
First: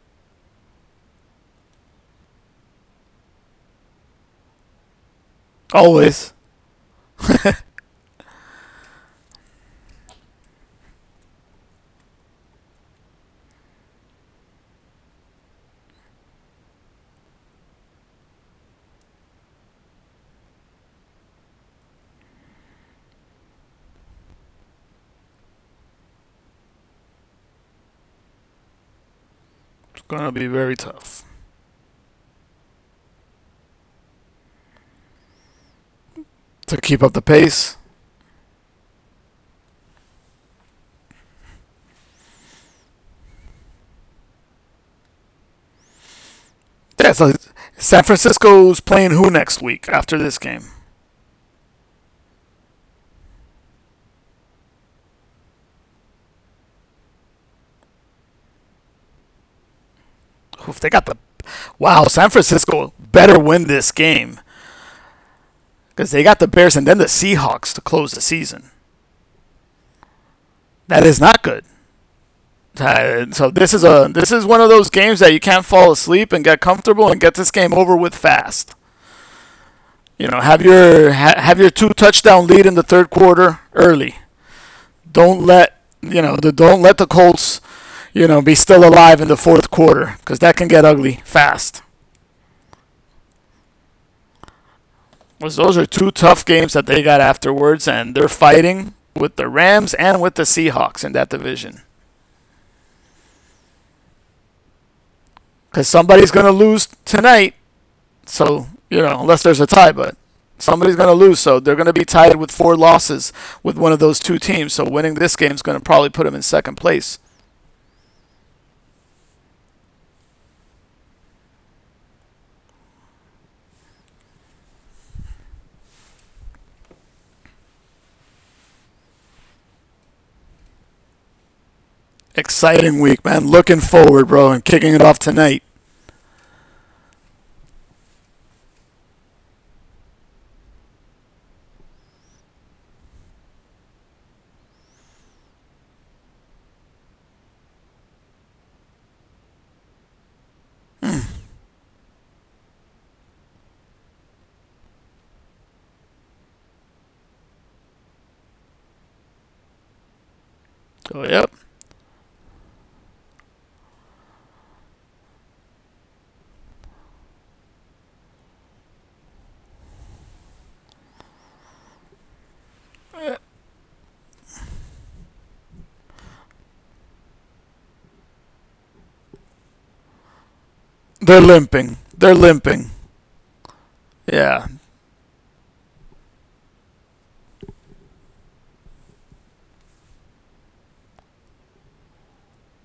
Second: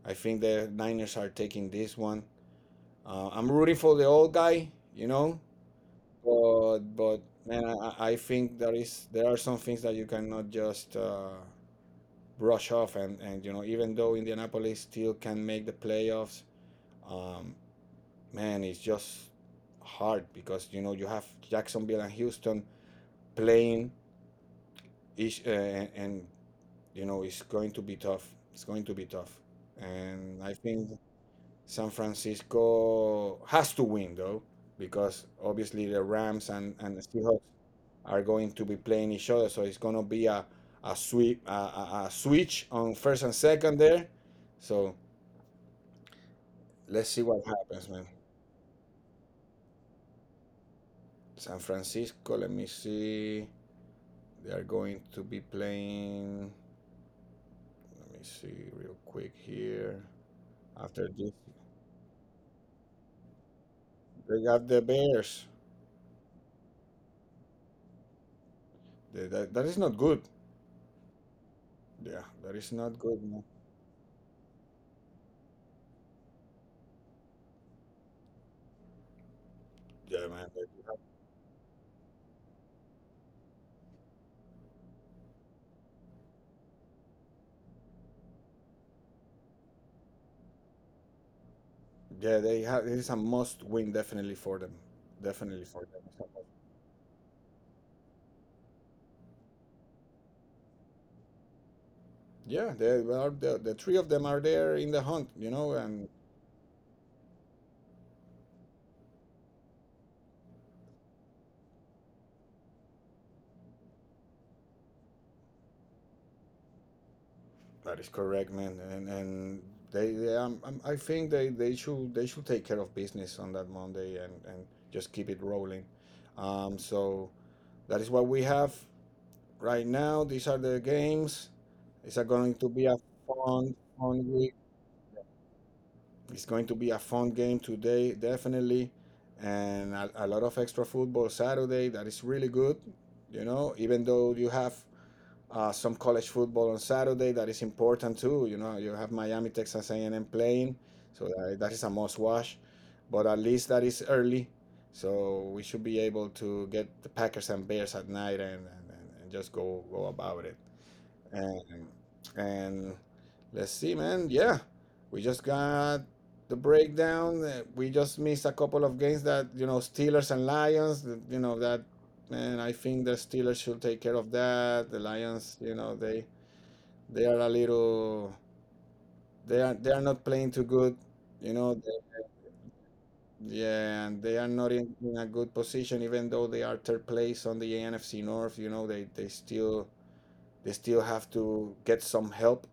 I think the Niners are taking this one. I'm rooting for the old guy, you know,
always.
but man, I think there are some things that you cannot just brush off. And you know, even though Indianapolis still can make the playoffs, um, man, it's just hard because you know you have Jacksonville and Houston playing each, and you know it's going to be tough. It's going to be tough,
It's gonna
and
be
I
very
think
tough
San Francisco has to win though, because obviously the Rams
to
and the
keep up the
Seahawks
pace.
are going to be playing each other, so it's going to be a a switch on first and second there. So, let's
Yeah,
see
so
what happens,
San
man.
Francisco's playing who next week after this game?
San Francisco, let me see. They are going to be playing. Let me see real quick here.
Oof, they got
After
the.
this,
Wow. San Francisco better win this game
they got the Bears.
because they got the Bears and then the Seahawks to close the season.
That, that is not good.
That is not good.
Yeah, that is not
Uh,
good, man.
so this is one of those games that you can't fall asleep and get comfortable and get this game over with fast. You
Yeah,
know,
man.
have your two touchdown lead in the third quarter early. Don't let you know the don't let the Colts be still alive in the fourth quarter because that can get ugly fast.
Yeah, they have. It is a must-win, definitely for them.
Because
Definitely
those are
for them.
two tough games that they got afterwards, and they're fighting with the Rams and with the Seahawks in that division.
Yeah, they are, the three of them are there in the hunt, you know,
Because
and
somebody's going to lose tonight. So, unless there's a tie, but somebody's going to lose. So they're going to be tied with four losses with one of those two teams. So winning this game is going to probably put them in second place.
that is correct, man. And they I think they should take care of business on that Monday, and just keep it rolling. So that is what we have right now. These are the games. It's a going to be
Exciting
a
week, man.
fun
Looking
fun
forward, bro,
week.
and kicking it off tonight.
It's going to be a fun game today, definitely, and a lot of extra football Saturday. That is really good, you know. Even though you have some college football on Saturday. That is important too. You know, you have Miami, Texas A&M playing, so that, that is a must watch. But at least that is early, so we should be able to get the Packers and Bears at night, and, and just go go about it.
So, yep.
And and let's see, man. Yeah, we just got the breakdown. We just missed a couple of games, that you know, Steelers and Lions. You know that, man. I think the Steelers should take care of that. The Lions, you know, they are a little, they are, they are not playing too good.
They're
You know,
limping.
they,
They're limping.
yeah, and they are
Yeah,
not in, in a good position. Even though they are third place on the NFC North, you know, they still, they still have to get some help.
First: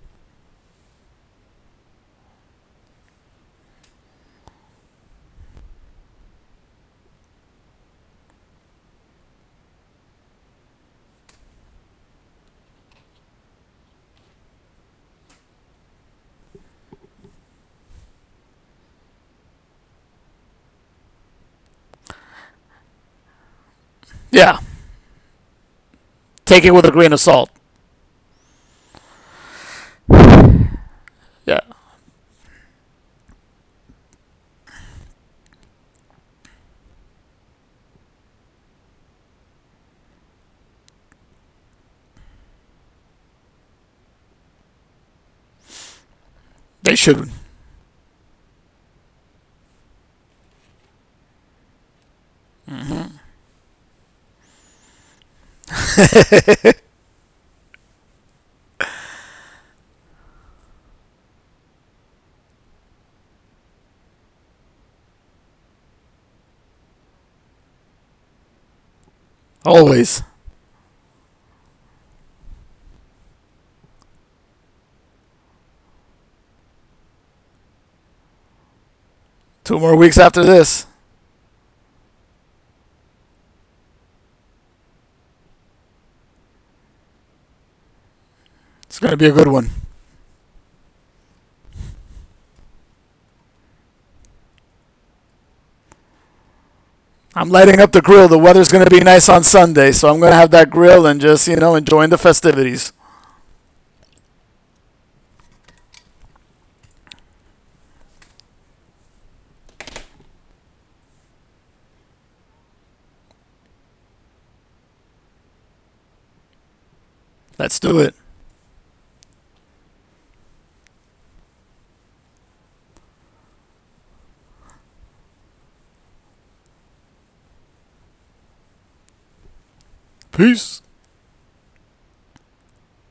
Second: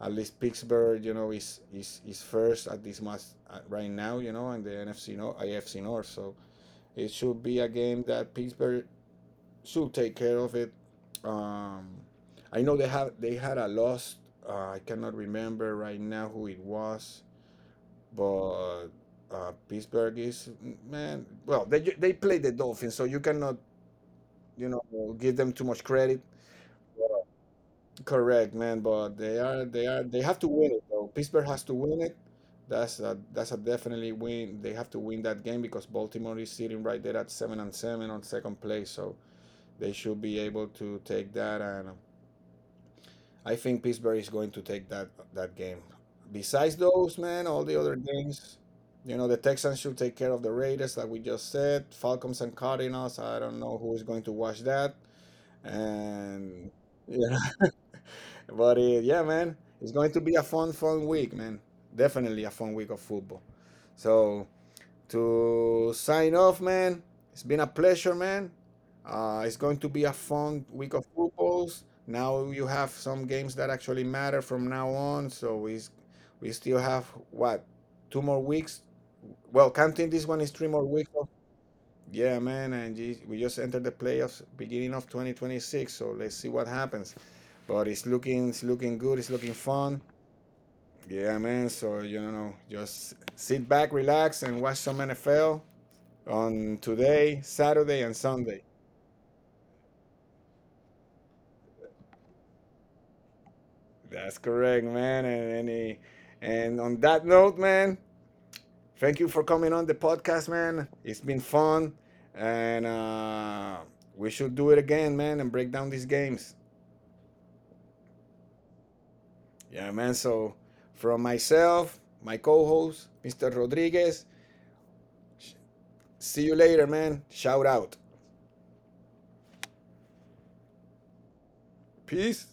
At least Pittsburgh, you know, is is first at this match, right now, you know, and the NFC North, AFC North. So it should be a game that Pittsburgh should take care of it. Um, I know they had a loss. I cannot remember right now who it was, but Pittsburgh is, man. Well, they play the Dolphins, so you cannot,
yeah.
you know, give them too much credit.
Take it with a grain of salt.
Correct, man, but they are, they are, they have to win it though. Pittsburgh
Yeah,
has to win it. That's a, that's a definitely win. They have to win that game because Baltimore is sitting right there at seven and seven on second place, so they should be able to take that. And I think Pittsburgh is going to take that game.
they
Besides
should
those, man, all the other games, you know, the Texans should take care of the Raiders, like we just said. Falcons and Cardinals. I don't know who is going to watch that. And but yeah, man, it's going to be a fun, fun week, man. Definitely a fun week of football. So, to sign off, man, it's been a pleasure, man. It's going
always.
to be a fun week of footballs. Now you have some games that actually matter from now on. So we still have what, two more weeks.
2 more weeks
Well,
after
counting
this,
this one is three more weeks. Yeah, man, and we just entered the playoffs beginning of 2026, so let's see what happens. But
it's going to be
it's
a good
looking
one.
good. It's looking fun. Yeah, man. So you know, just sit back, relax, and watch some NFL
I'm
on
lighting up the
today,
grill. The weather's
Saturday,
going
and
to be nice
Sunday.
on Sunday, so I'm going to have that grill and just, enjoying the festivities.
That's correct, man. And on that note, man, thank you for coming on the podcast, man. It's been fun, and we should do it again, man, and break down these games.
Let's do it.
Yeah, man. So from myself, my co-host, Mr. Rodriguez. See you later, man. Shout out.
Peace.
Peace.